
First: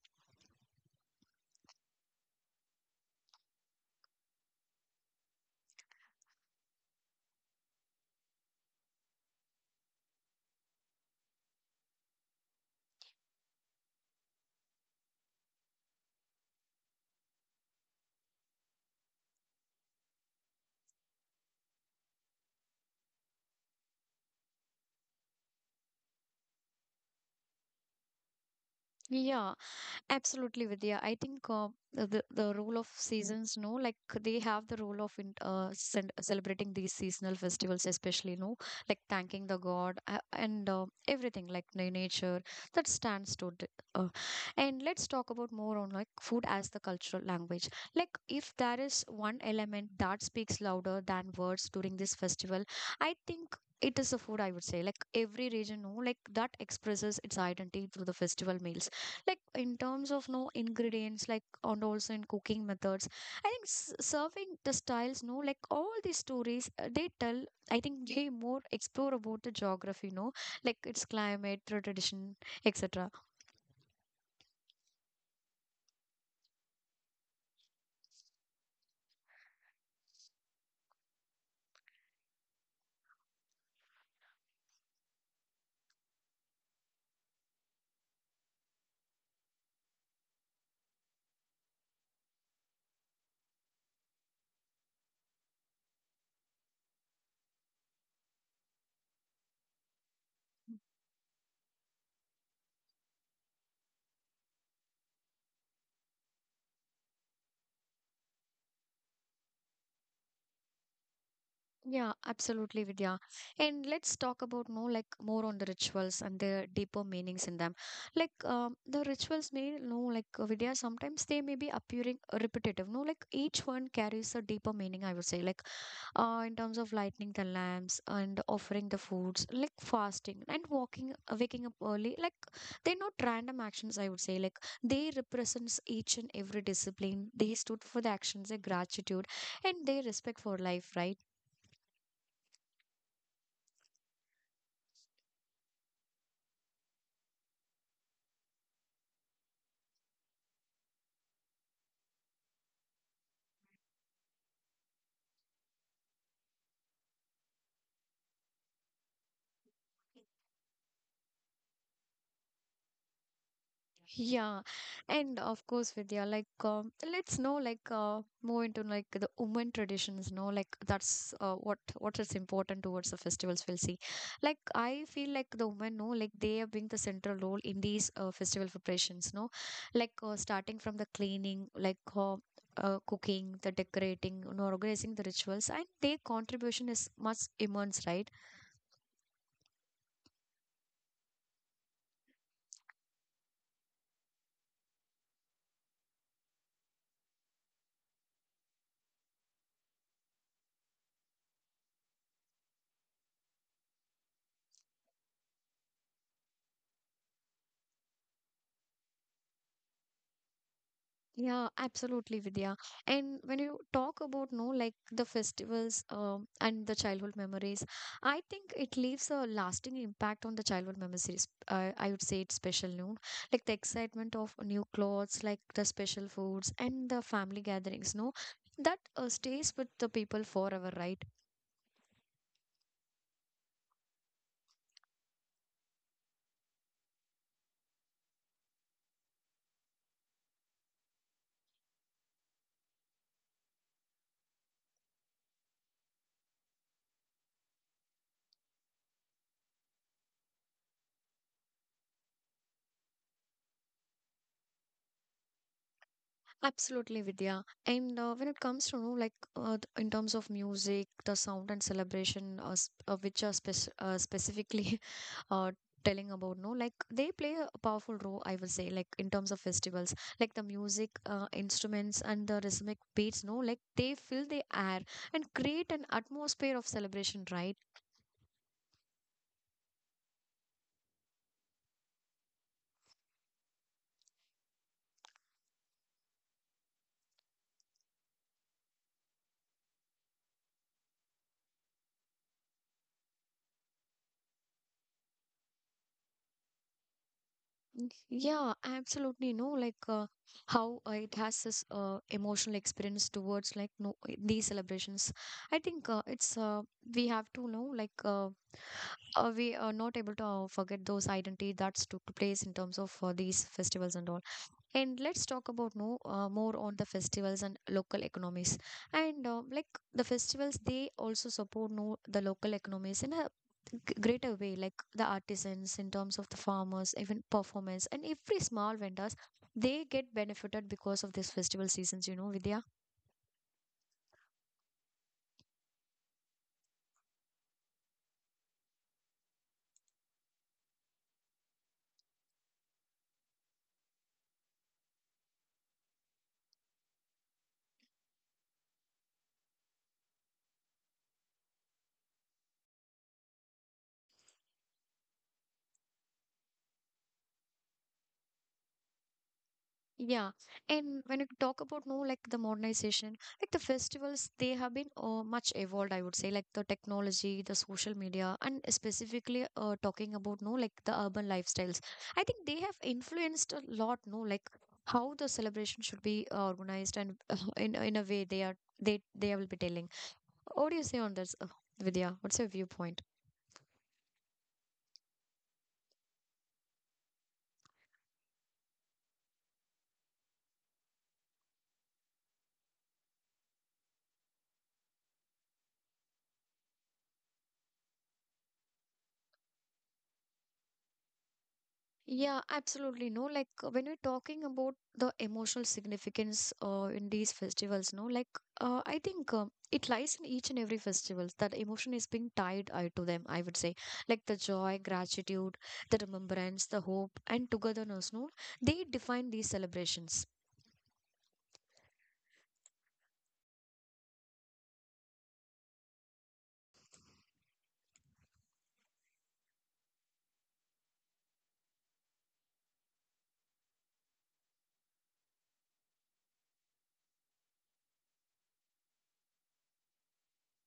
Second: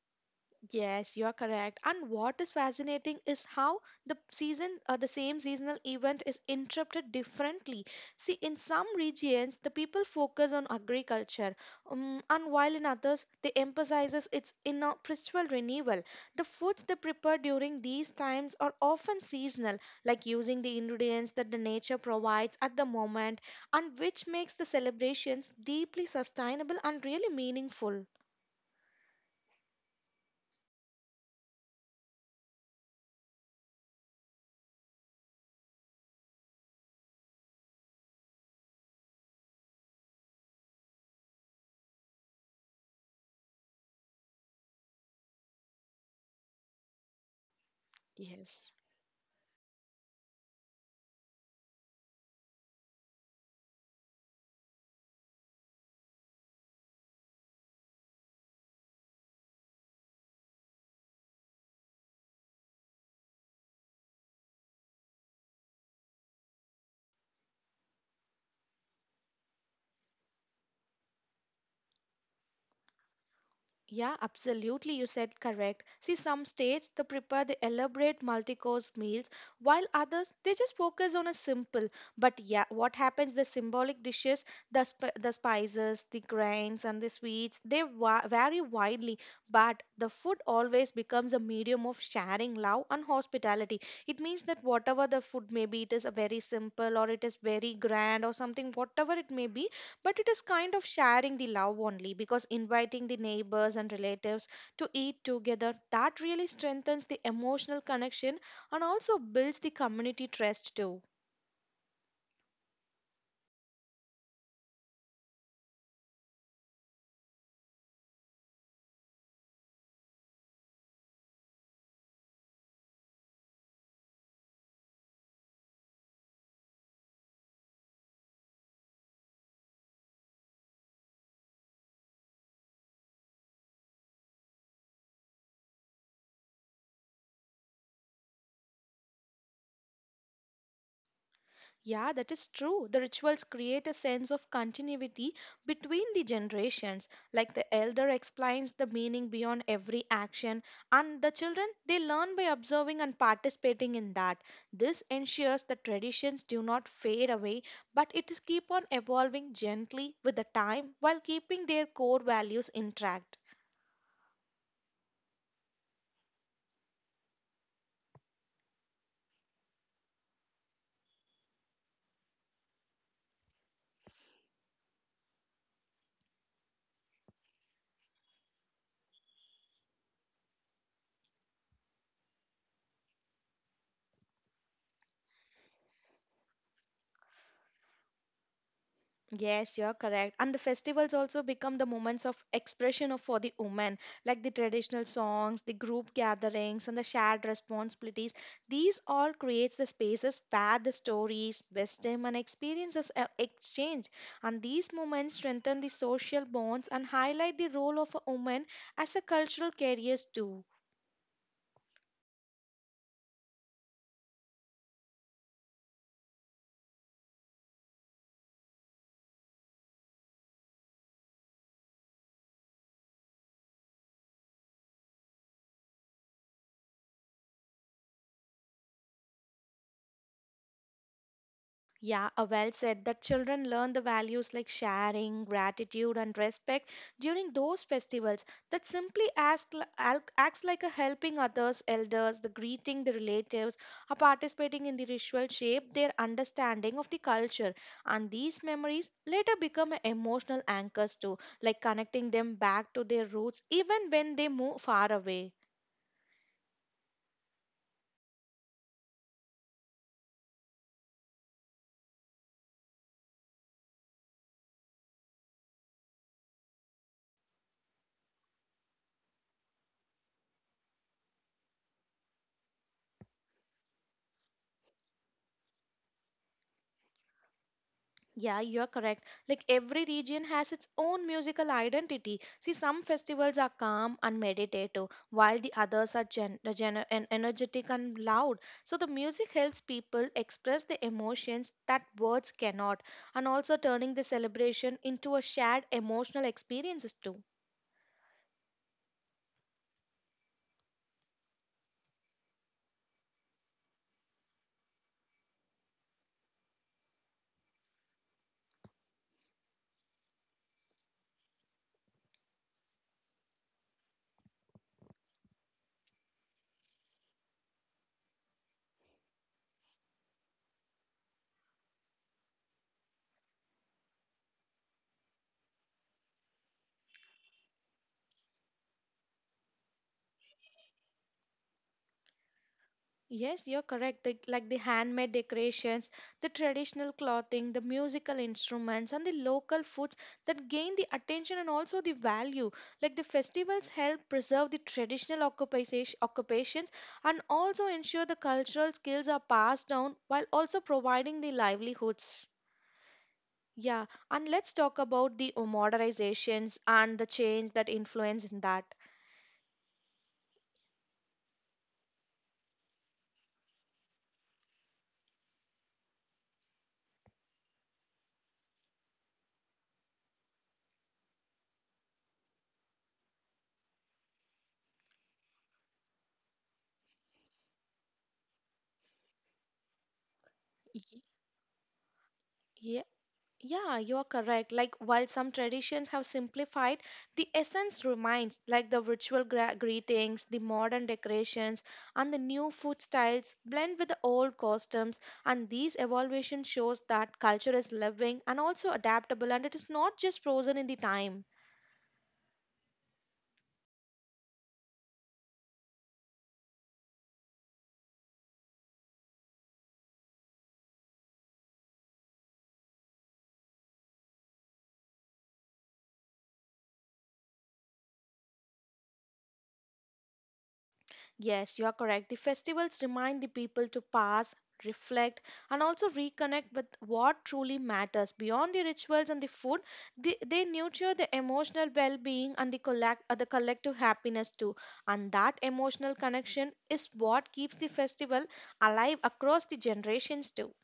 Yes, you are correct. And what is fascinating is how the season, the same seasonal event is interrupted differently. See, in some regions, the people focus on agriculture, and while in others, they emphasizes its inner spiritual renewal. The foods they prepare during these times are often seasonal, like using the ingredients that the nature provides at the moment, and which makes the celebrations deeply sustainable and really meaningful.
Yeah, absolutely, Vidya. I think the role of seasons, no, like they have the role of in, celebrating these seasonal festivals, especially, no, like thanking the god and everything like nature that stands to. Uh, and let's talk about more on like food as the cultural language. Like if
Yes.
there is one element that speaks louder than words during this festival, I think. It is the food, I would say. Like every region, no, like that expresses its identity through the festival meals, like in terms of no ingredients like and also in cooking methods. I think serving the styles, no, like all these stories they tell. I think they more explore about the geography, no, like its climate, tradition, etc.
Yeah, absolutely. You said correct. See, some states they prepare the elaborate multi-course meals, while others they just focus on a simple. But yeah, what happens? The symbolic dishes, the spices, the grains, and the sweets they vary widely. But the food always becomes a medium of sharing love and hospitality. It means that whatever the food may be, it is a very simple or it is very grand or something, whatever it may be, but it is kind of sharing the love only, because inviting the neighbors and relatives to eat together that really strengthens the emotional connection and also builds the community trust too.
Yeah, absolutely, Vidya. And let's talk about, no, like more on the rituals and the deeper meanings in them. Like the rituals may, no, like Vidya, sometimes they may be appearing repetitive, no, like each one carries a deeper meaning, I would say. Like in terms of lighting the lamps and offering the foods, like fasting and walking, waking up early, like they're not random actions, I would say. Like they represents each and every discipline, they stood for the actions, their gratitude and their respect for life, right?
Yeah, that is true. The rituals create a sense of continuity between the generations. Like the elder explains the meaning beyond every action, and the children they learn by observing and participating in that. This ensures that traditions do not fade away, but it is keep on evolving gently with the time while keeping their core values intact.
Yeah, and of course, Vidya, like let's know like more into like the women traditions. No, like that's uh, what is important towards the festivals. We'll see. Like I feel like the women, no, like they are being the central role in these festival preparations. No, like starting from the cleaning, like cooking, the decorating, you know, organizing the rituals, and their contribution is much immense, right?
Yes, you're correct. And the festivals also become the moments of expression of, for the women, like the traditional songs, the group gatherings, and the shared responsibilities. These all creates the spaces where the stories, wisdom, and experiences are exchanged. And these moments strengthen the social bonds and highlight the role of a woman as a cultural carriers too.
Yeah, absolutely, Vidya. And when you talk about, no, like the festivals and the childhood memories, I think it leaves a lasting impact on the childhood memories. I would say it's special, no? Like the excitement of new clothes, like the special foods and the family gatherings, no? That stays with the people forever, right?
Yeah, well said. That children learn the values like sharing, gratitude, and respect during those festivals. That simply acts, acts like a helping others, elders, the greeting the relatives, or participating in the ritual shape their understanding of the culture. And these memories later become emotional anchors too, like connecting them back to their roots even when they move far away.
Absolutely, Vidya. And when it comes to, you know, like, in terms of music, the sound and celebration, s- which are spec- specifically uh, telling about, no, like, they play a powerful role, I would say, like, in terms of festivals. Like, the music, instruments, and the rhythmic beats, no, like, they fill the air and create an atmosphere of celebration, right?
Yeah, you're correct. Like every region has its own musical identity. See, some festivals are calm and meditative, while the others are energetic and loud. So, the music helps people express the emotions that words cannot, and also turning the celebration into a shared emotional experiences too.
Yeah, absolutely. No, like how it has this emotional experience towards like, no, these celebrations. I think it's we have to know like we are not able to forget those identity that's took place in terms of these festivals and all. And let's talk about, no, more on the festivals and local economies. And like the festivals, they also support, no, the local economies in a greater way, like the artisans in terms of the farmers, even performers, and every small vendors, they get benefited because of these festival seasons. You know, Vidya.
Yes, you're correct. The, like the handmade decorations, the traditional clothing, the musical instruments, and the local foods that gain the attention and also the value. Like the festivals help preserve the traditional occupations and also ensure the cultural skills are passed down while also providing the livelihoods. Yeah, and let's talk about the modernizations and the change that influence in that.
Yeah, and when you talk about, no, like the modernization, like the festivals, they have been much evolved, I would say, like the technology, the social media, and specifically talking about, no, like the urban lifestyles. I think they have influenced a lot, no, like how the celebration should be organized and in a way they are they will be telling. What do you say
Y-
on this, Vidya? What's your
Yeah.
viewpoint?
Yeah, you're correct. Like, while some traditions have simplified, the essence remains, like the ritual greetings, the modern decorations, and the new food styles blend with the old customs. And these evolution shows that culture is living and also adaptable, and it is not just frozen in the time.
Yeah, absolutely. No, like when we're talking about the emotional significance in these festivals, no, like I think it lies in each and every festivals that emotion is being tied to them. I would say, like the joy, gratitude, the remembrance, the hope, and togetherness. No, they define these celebrations.
Yes, you are correct. The festivals remind the people to pass, reflect, and also reconnect with what truly matters. Beyond the rituals and the food, they nurture the emotional well being and the collective happiness too. And that emotional connection is what keeps the festival alive across the generations too.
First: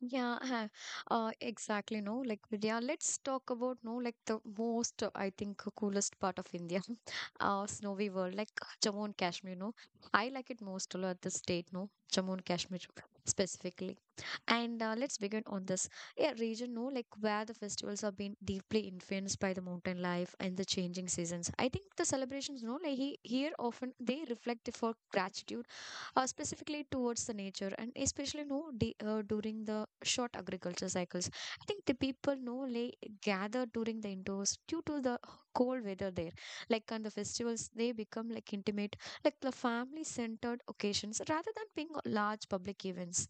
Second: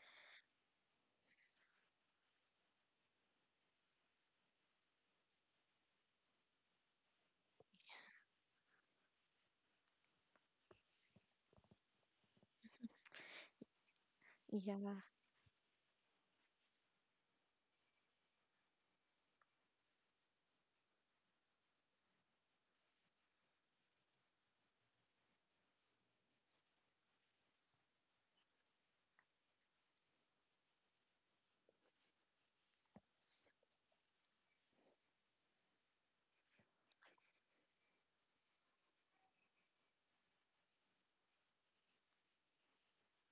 Yeah, exactly. No, like, yeah, let's talk about, no, like, the most, coolest part of India, snowy world, like Jammu and Kashmir. No, I like it most a lot, the state, no, Jammu and Kashmir specifically. And
Yeah.
let's begin on this, yeah, region, no, like, where the festivals have been deeply influenced by the mountain life and the changing seasons. I think the celebrations, no, like, here often they reflect for gratitude specifically towards the nature and especially, no, during the short agriculture cycles. I think the people, no, lay gather during the indoors due to the cold weather there, like on the festivals they become like intimate, like the family centered occasions rather than being large public events.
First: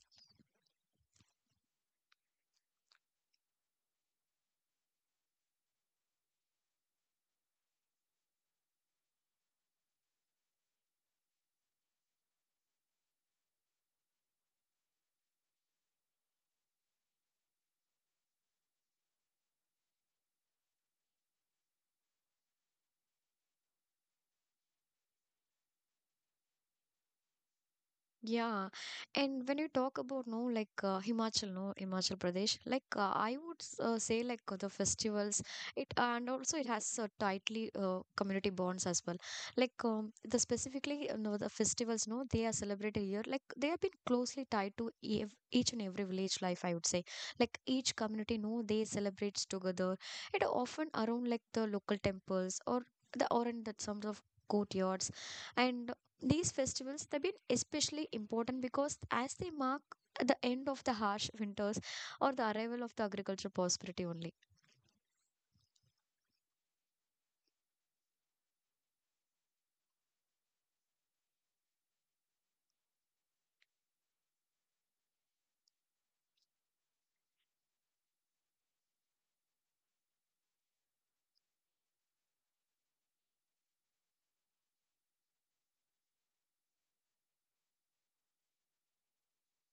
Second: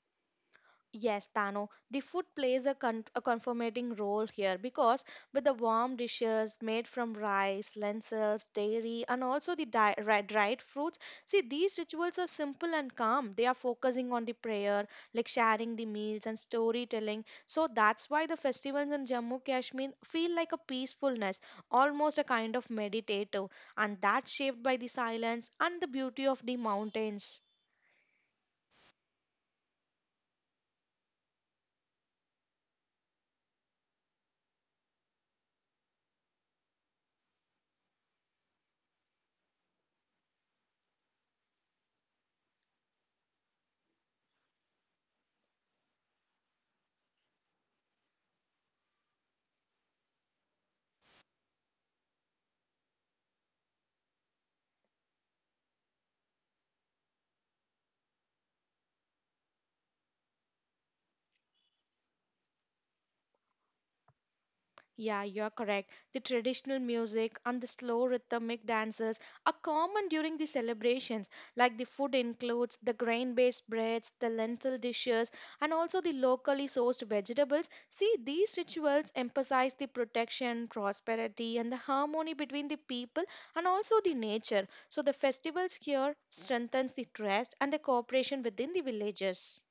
Yes, Tano, the food plays a, a confirmating role here because with the warm dishes made from rice, lentils, dairy, and also the dried fruits, see, these rituals are simple and calm. They are focusing on the prayer, like sharing the meals and storytelling. So that's why the festivals in Jammu Kashmir feel like a peacefulness, almost a kind of meditative, and that's shaped by the silence and the beauty of the mountains.
Yeah, and when you talk about, no, like Himachal, no Himachal Pradesh, like I would say like the festivals, it and also it has tightly community bonds as well. Like the specifically no, the festivals, no, they are celebrated here. Like they have been closely tied to ev each and every village life. I would say like each community, no, they celebrates together. It often around like the local temples or the or in that some of courtyards, and these festivals they've been especially important because as they mark the end of the harsh winters or the arrival of the agricultural prosperity only.
Yeah, you're correct. The traditional music and the slow rhythmic dances are common during the celebrations. Like the food includes the grain based breads, the lentil dishes, and also the locally sourced vegetables. See, these rituals emphasize the protection, prosperity, and the harmony between the people and also the nature. So the festivals here strengthens the trust and the cooperation within the villages.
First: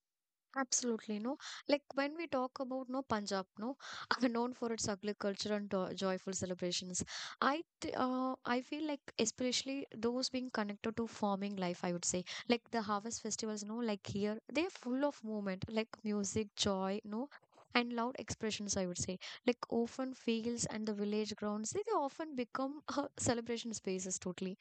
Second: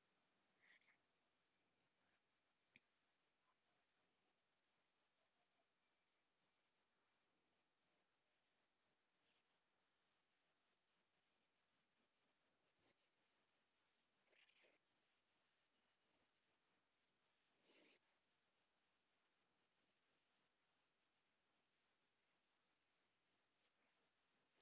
Absolutely, no. Like when we talk about, no, Punjab, no, known for its agriculture and joyful celebrations. I feel like especially those being connected to farming life, I would say, like the harvest festivals, no, like here they're full of movement, like music, joy, no. And loud expressions, I would say, like often fields and the village grounds, they often become celebration spaces totally.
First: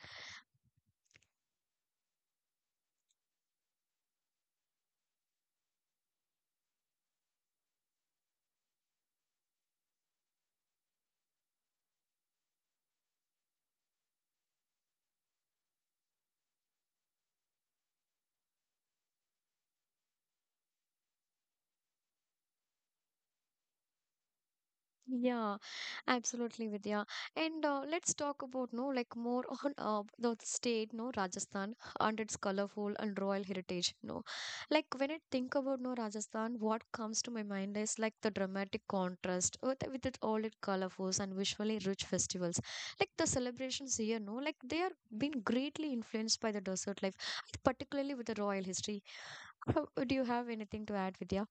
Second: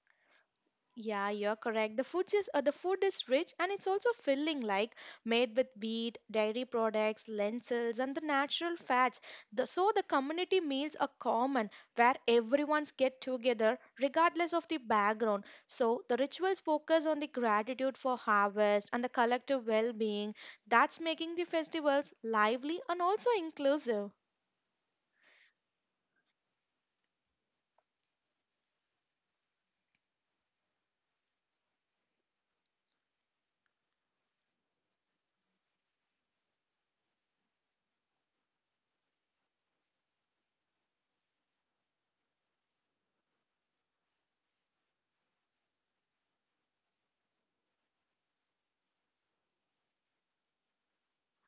Yeah, you're correct. The food is rich and it's also filling, like made with wheat, dairy products, lentils, and the natural fats. The, so the community meals are common, where everyone's get together regardless of the background. So the rituals focus on the gratitude for harvest and the collective well-being. That's making the festivals lively and also inclusive.
Yeah, absolutely, Vidya. And let's talk about, no, like more on the state, no, Rajasthan and its colorful and royal heritage. No, like when I think about, no, Rajasthan, what comes to my mind is like the dramatic contrast with it, all its colorfuls and visually rich festivals. Like the celebrations here, no, like they are being greatly influenced by the desert life, particularly with the royal history. Uh, Do you have anything to add, Vidya?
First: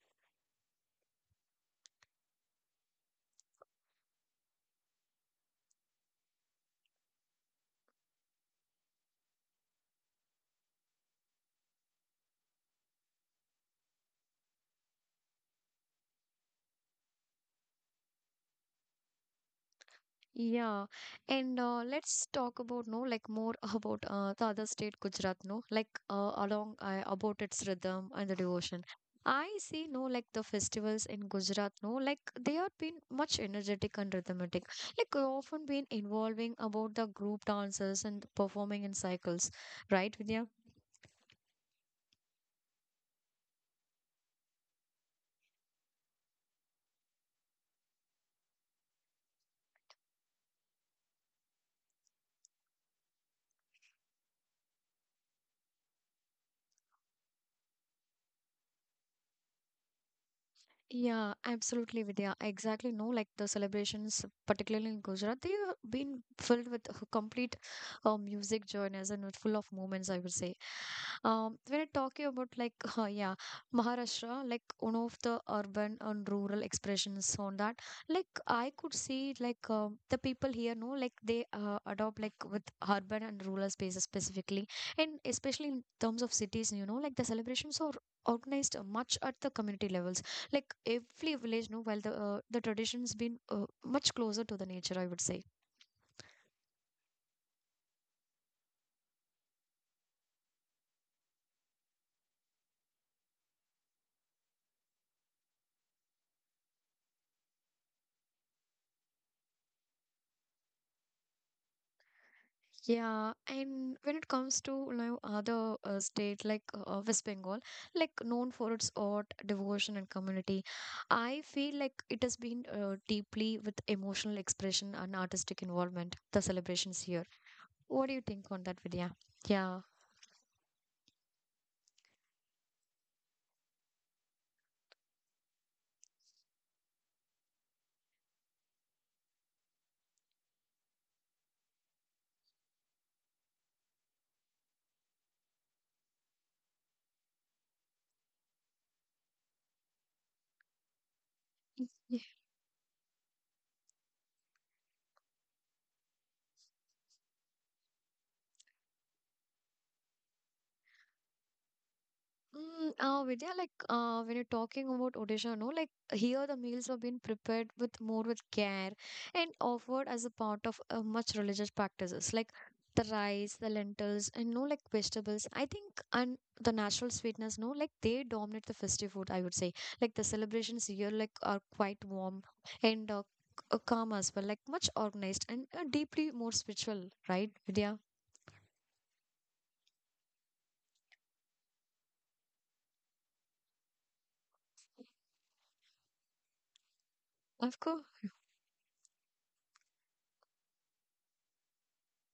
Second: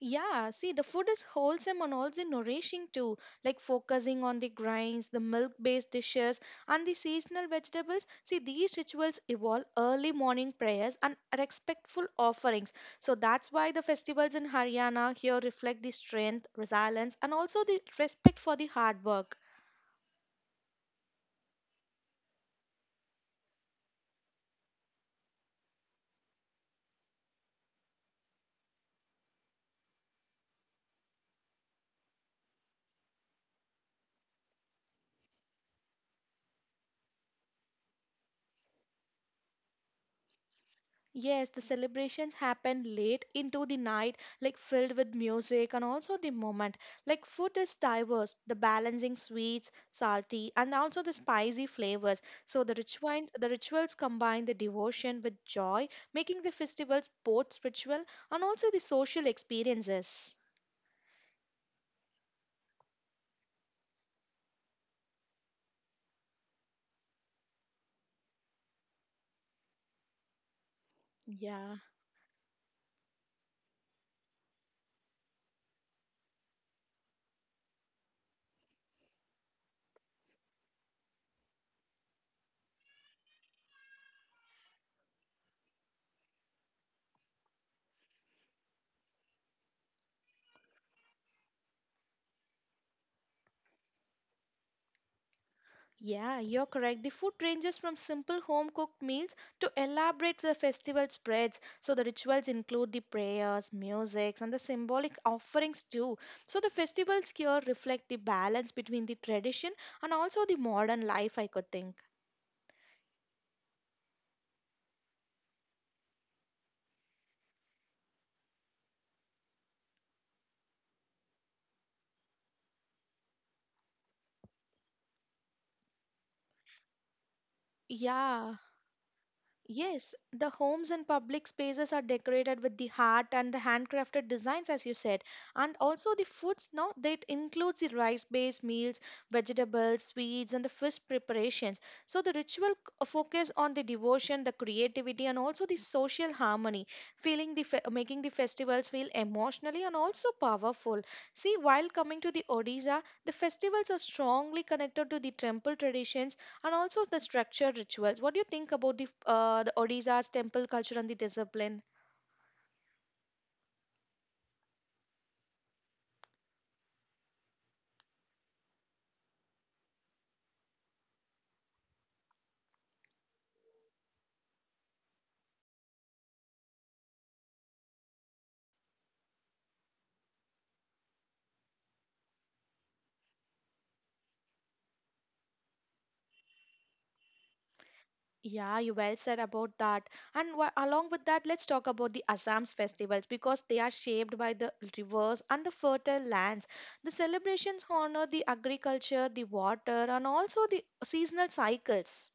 Yeah, see, the food is wholesome and also nourishing too, like focusing on the grains, the milk based dishes, and the seasonal vegetables. See, these rituals evolve early morning prayers and respectful offerings. So that's why the festivals in Haryana here reflect the strength, resilience, and also the respect for the hard work.
Yeah, and let's talk about, no, like more about the other state Gujarat, no, like along about its rhythm and the devotion. I see, no, like the festivals in Gujarat, no, like they are been much energetic and rhythmic, like often been involving about the group dances and performing in cycles, right, Vidya?
Yes, the celebrations happen late into the night, like filled with music and also the moment. Like food is diverse, the balancing sweets, salty, and also the spicy flavors. So the rituals combine the devotion with joy, making the festivals both spiritual and also the social experiences.
Yeah, absolutely, Vidya. Exactly. No, like the celebrations, particularly in Gujarat, they have been filled with a complete music journeys and full of moments, I would say.
Yeah.
When I talk about like, yeah, Maharashtra, like one of the urban and rural expressions on that, like I could see like the people here, no, like they adopt like with urban and rural spaces specifically, and especially in terms of cities, you know, like the celebrations are organized much at the community levels, like every village, no, while the tradition's been much closer to the nature, I would say.
Yeah, you're correct. The food ranges from simple home cooked meals to elaborate the festival spreads. So the rituals include the prayers, musics, and the symbolic offerings too. So the festivals here reflect the balance between the tradition and also the modern life, I could think.
Yeah, and when it comes to, you know, other state, like West Bengal, like known for its art devotion and community, I feel like it has been deeply with emotional expression and artistic involvement the celebrations here. What do you think
Yeah.
on that, Vidya? Yeah.
Yes, the homes and public spaces are decorated with the heart and the handcrafted designs, as you said. And also the foods now that includes the rice-based meals, vegetables, sweets, and the fish preparations. So the focus on the devotion, the creativity, and also the social harmony, making the festivals feel emotionally and also powerful. See, while coming to the Odisha, the festivals are strongly connected to the temple traditions and also the structured rituals. What do you think about the Odisha's temple culture and the discipline?
Vidya, like when you're talking about Odisha, no, like here the meals are being prepared with more with care and offered as a part of much religious practices, like the rice, the lentils, and, no, like vegetables. I think and the natural sweetness, no, like they dominate the festive food. I would say, like the celebrations here, like are quite warm and calm as well, like much organized and deeply more spiritual, right, Vidya?
Yeah, you well said about that. And along with that, let's talk about the Assam's festivals because they are shaped by the rivers and the fertile lands. The
Of
celebrations
course.
honor the agriculture, the water, and also the seasonal cycles.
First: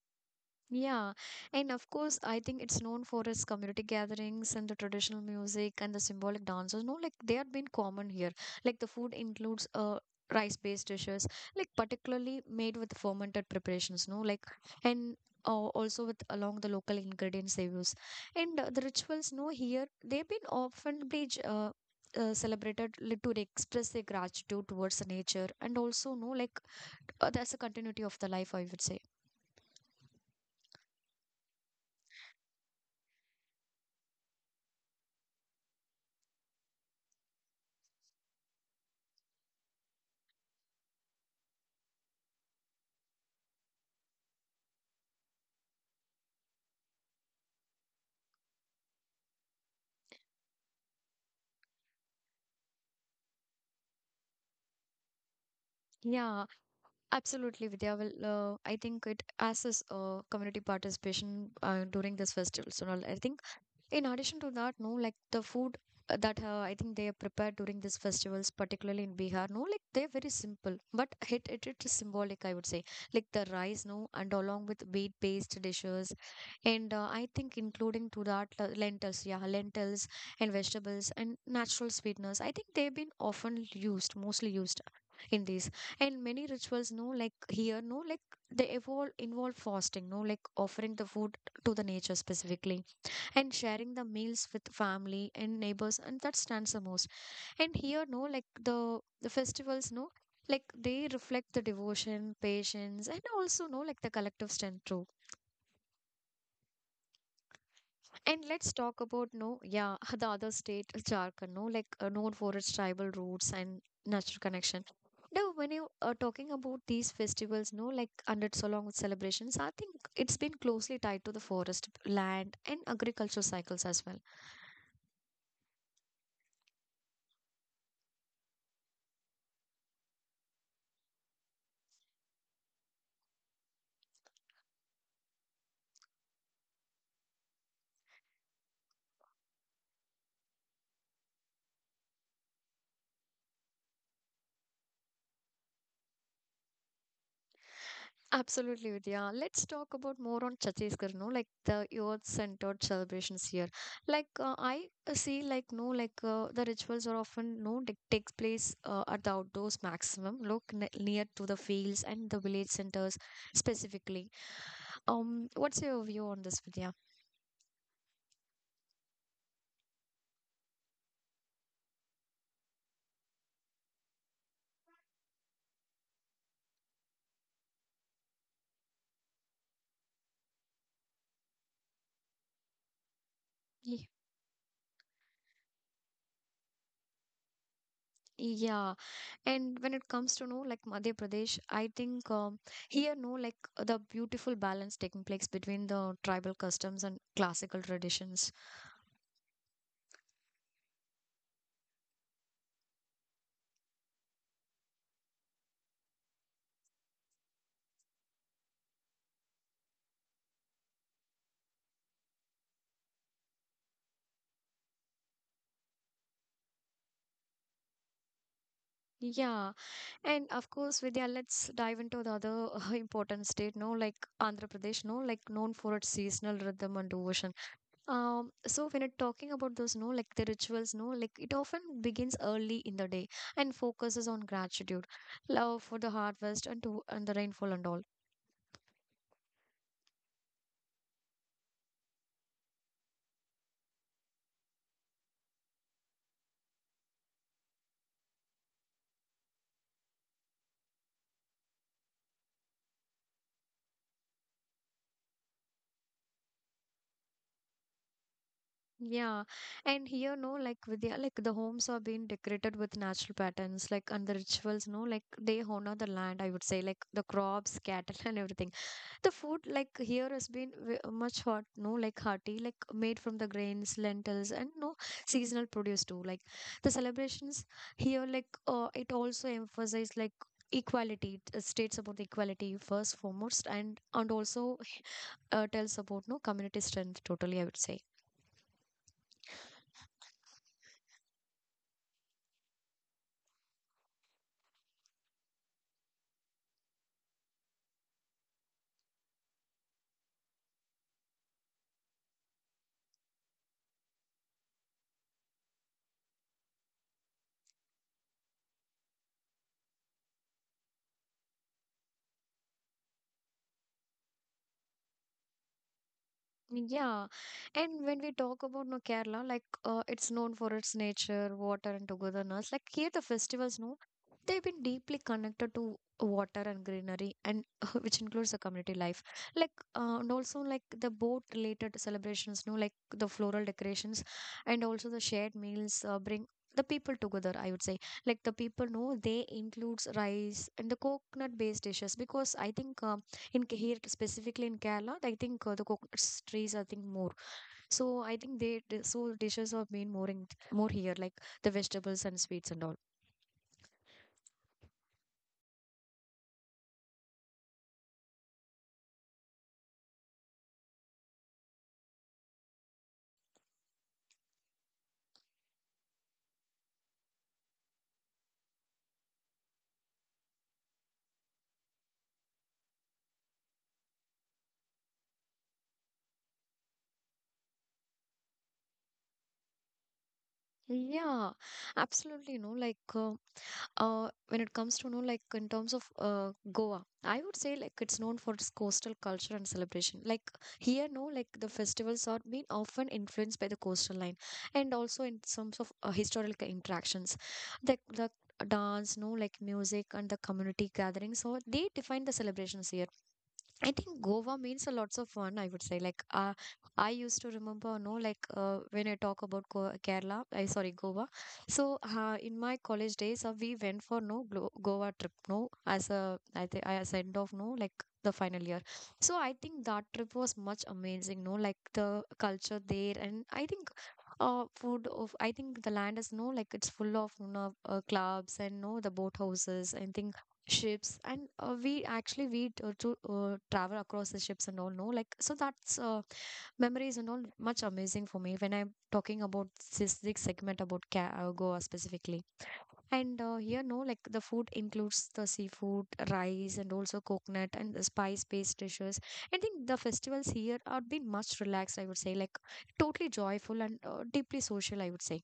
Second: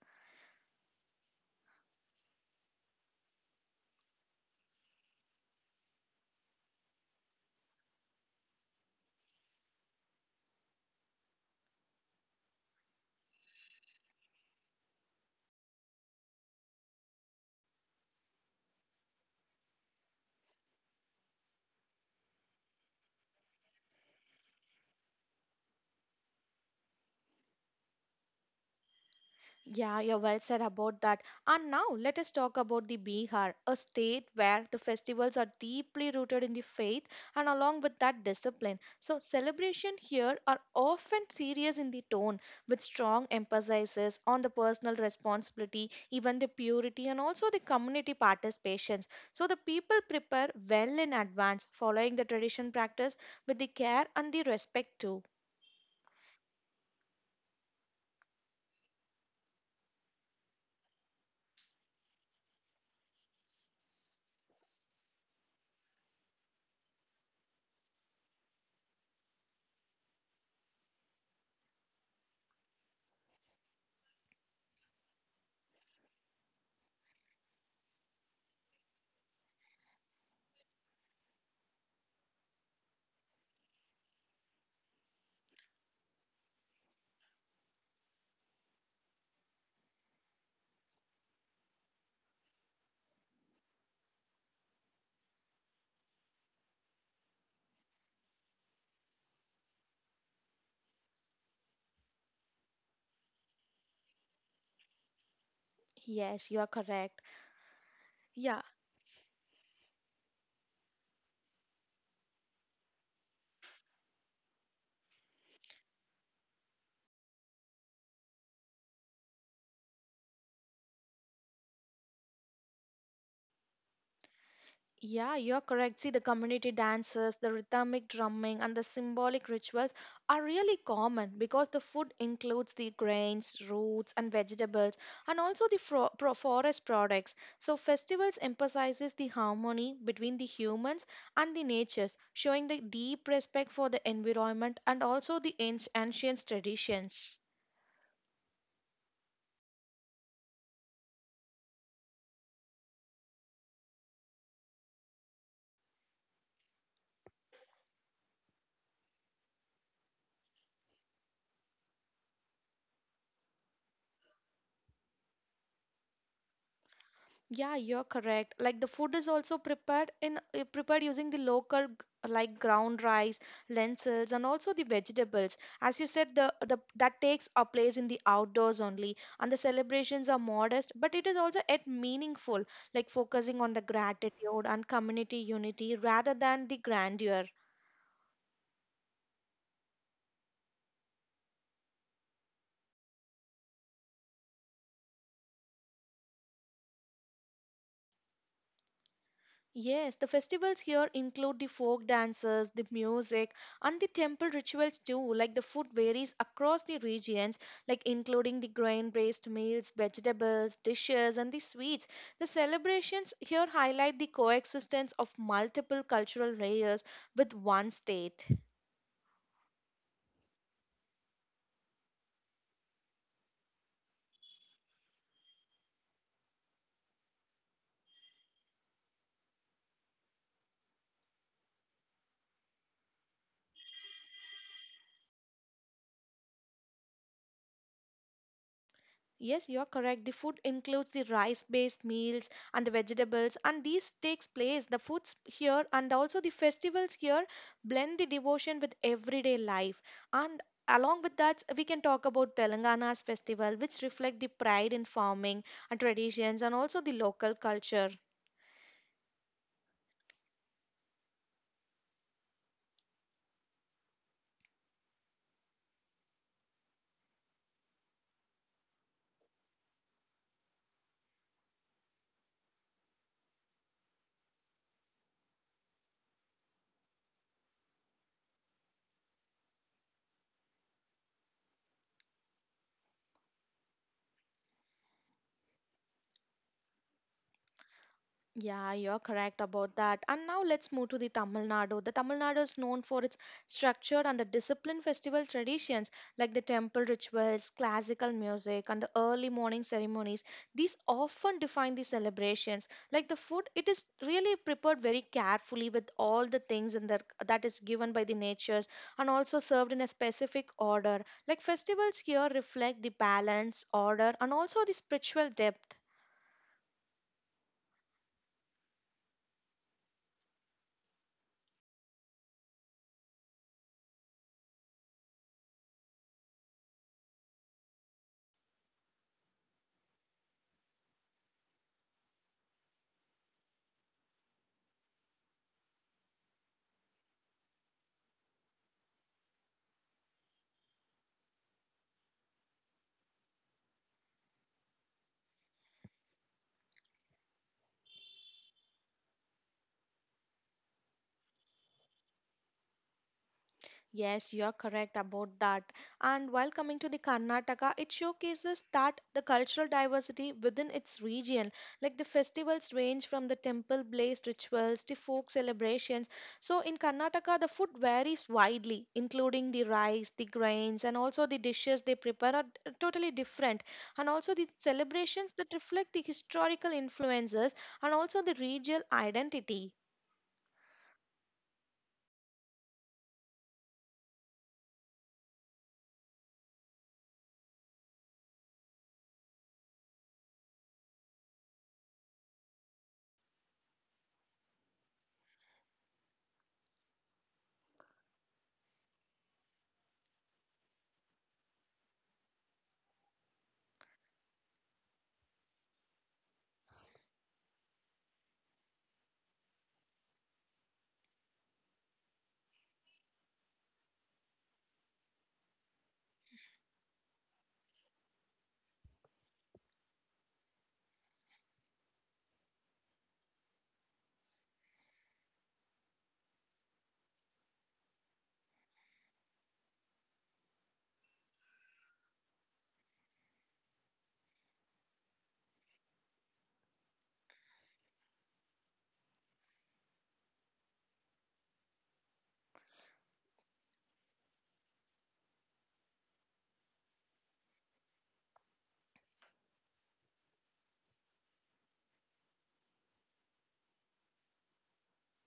Yeah, and of course, I think it's known for its community gatherings and the traditional music and the symbolic dances. No, like they have been common here. Like the food includes rice-based dishes, like particularly made with fermented preparations. No, like and also with along the local ingredients they use, and the rituals. No, here they've been often celebrated to express their gratitude towards the nature and also, no, like that's a continuity of the life, I would say.
Yeah, you're well said about that. And now let us talk about the Bihar, a state where the festivals are deeply rooted in the faith and along with that discipline. So celebration here are often serious in the tone with strong emphasis on the personal responsibility, even the purity and also the community participations. So the people prepare well in advance following the tradition practice with the care and the respect too.
Yeah, absolutely, Vidya. Well, I think it as is community participation during this festival. So I think in addition to that, no, like the food that I think they are prepared during these festivals, particularly in Bihar, no, like they're very simple, but it is symbolic, I would say. Like the rice, no, and along with wheat based dishes, and I think including to that lentils, yeah, lentils and vegetables and natural sweeteners. I think they've been often used, mostly used in these and many rituals, no, like here, no, like they evolve involve fasting, no, like offering the food to the nature specifically, and sharing the meals with family and neighbors, and that stands the most. And here, no, like the festivals, no, like they reflect the devotion, patience, and also, no, like the collective strength too.
Yes, you are correct.
And
Yeah.
let's talk about, no, yeah, the other state, Jharkhand, no, like known for its tribal roots and natural connection. Now, when you are talking about these festivals, no, like under so long with celebrations, I think it's been closely tied to the forest, land, and agriculture cycles as well.
Yeah, you're correct. See, the community dances, the rhythmic drumming, and the symbolic rituals are really common because the food includes the grains, roots, and vegetables, and also the fro pro forest products. So, festivals emphasizes the harmony between the humans and the natures, showing the deep respect for the environment and also the ancient traditions.
Absolutely, Vidya. Let's talk about more on Chhattisgarh, no? Like the youth-centered celebrations here. Like I see, like no, like the rituals are often, no, like, takes place at the outdoors maximum, look ne near to the fields and the village centers specifically. What's your view on this, Vidya?
Yeah, you're correct. Like the food is also prepared in prepared using the like ground rice, lentils, and also the vegetables. As you said, the that takes a place in the outdoors only, and the celebrations are modest, but it is also yet meaningful, like focusing on the
Ye-
gratitude and community unity rather than the grandeur.
Yeah, and when it comes to, no, like Madhya Pradesh, I think here, no, like the beautiful balance taking place between the tribal customs and classical traditions.
Yes, the festivals here include the folk dances, the music, and the temple rituals too. Like the food varies across the regions, like including the grain-based meals, vegetables, dishes, and the sweets. The celebrations here highlight the coexistence of multiple cultural layers with one state.
Yeah, and of course, Vidya, let's dive into the other important state, no, like Andhra Pradesh, no, like known for its seasonal rhythm and devotion. So when it talking about those, no, like the rituals, no, like it often begins early in the day and focuses on gratitude, love for the harvest and the rainfall and all.
Yes, you are correct. The food includes the rice-based meals and the vegetables, and these takes place. The foods here and also the festivals here blend the devotion with everyday life. And along with that, we can talk about Telangana's festival, which reflect the pride in farming and traditions, and also the local culture.
Yeah, and here, no, like Vidya, like the homes are being decorated with natural patterns, like, and the rituals, no, like they honor the land. I would say, like the crops, cattle, and everything. The food like here has been much hot, no, like hearty, like made from the grains, lentils, and no seasonal produce too. Like the celebrations here, like it also emphasized, like equality, it states about the equality first foremost, and also tells about, no, community strength totally, I would say.
Yeah, you're correct about that. And now let's move to the Tamil Nadu. The Tamil Nadu is known for its structured and the disciplined festival traditions like the temple rituals, classical music, and the early morning ceremonies. These often define the celebrations. Like the food, it is really prepared very carefully with all the things in the, that is given by the natures and also served in a specific order. Like festivals here reflect the balance, order, and also the spiritual depth.
Yeah, and when we talk about, no, Kerala, like it's known for its nature, water, and togetherness. Like here, the festivals, no, they've been deeply connected to water and greenery, and which includes the community life. Like and also like the boat-related celebrations, no, like the floral decorations, and also the shared meals bring the people together, I would say, like the people, no, they includes rice and the coconut-based dishes, because I think in here specifically in Kerala, I think the coconuts trees, I think more. So I think so dishes are being more in more here, like the vegetables and sweets and all.
Yes, you're correct about that. And while coming to the Karnataka, it showcases that the cultural diversity within its region, like the festivals range from the temple based rituals to folk celebrations. So in Karnataka, the food varies widely, including the rice, the grains, and also the dishes they prepare are totally different. And also the celebrations that reflect the historical influences and also the regional identity.
Yeah, absolutely. You know, like when it comes to, you know, like in terms of Goa, I would say like it's known for its coastal culture and celebration. Like here, no, like the festivals are being often influenced by the coastal line, and also in terms of historical interactions, the dance, no, like music and the community gatherings. So they define the celebrations here. I think Goa means a lots of fun, I would say. Like, I used to remember, no, like when I talk about Go Kerala, I sorry, Goa. So, in my college days, we went for no Glo Goa trip, no, as a I think as end of, no, like the final year. So, I think that trip was much amazing, no, like the culture there, and I think food of, I think, the land is, no, like it's full of, you know, clubs and no the boat houses. I think ships, and we actually we t- to travel across the ships and all, no, like, so that's memories and all much amazing for me when I'm talking about this segment about Goa specifically. And here, no, like the food includes the seafood, rice, and also coconut and the spice based dishes. I think the festivals here are been much relaxed, I would say, like totally joyful and deeply social, I would say.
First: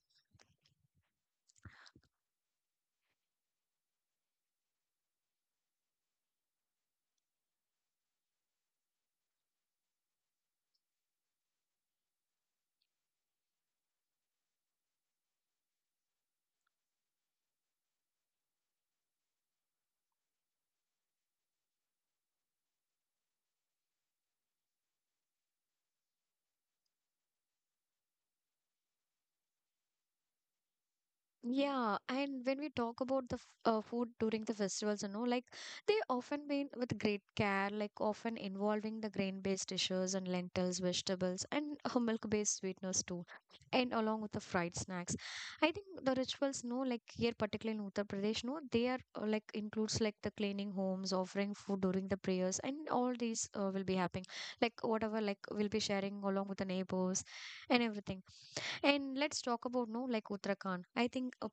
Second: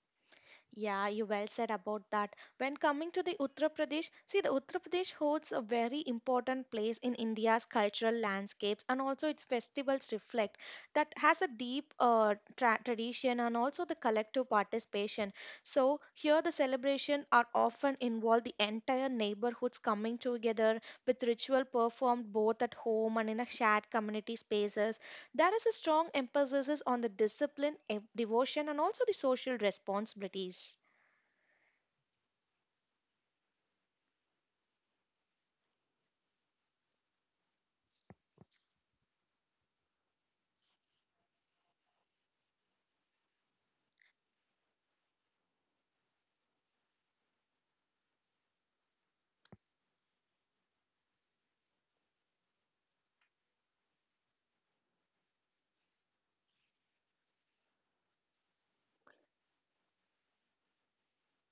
Yeah, you well said about that. When coming to the Uttar Pradesh, see the Uttar Pradesh holds a very important place in India's cultural landscapes and also its festivals reflect that has a deep tradition and also the collective participation. So here the celebration are often involve the entire neighborhoods coming together with ritual performed both at home and in a shared community spaces there is a strong emphasis on the discipline, devotion, and also the social responsibilities.
Yeah, and when we talk about the food during the festivals, you know, like they often been with great care, like often involving the grain-based dishes and lentils, vegetables, and milk-based sweeteners too, and along with the fried snacks. I think the rituals, no, like here particularly in Uttar Pradesh, no, they are like includes like the cleaning homes, offering food during the prayers, and all these will be happening, like whatever, like we'll be sharing along with the neighbors and everything. And let's talk about, no, like Uttarakhand. I think a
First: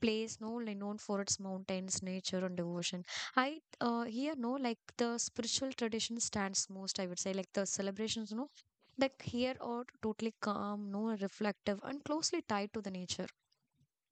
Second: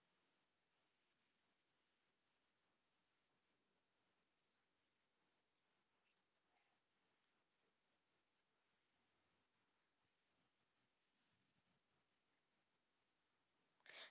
place, no, like known for its mountains, nature, and devotion. I here, no, like the spiritual tradition stands most, I would say, like the celebrations no. Like here are totally calm, no, reflective, and closely tied to the nature.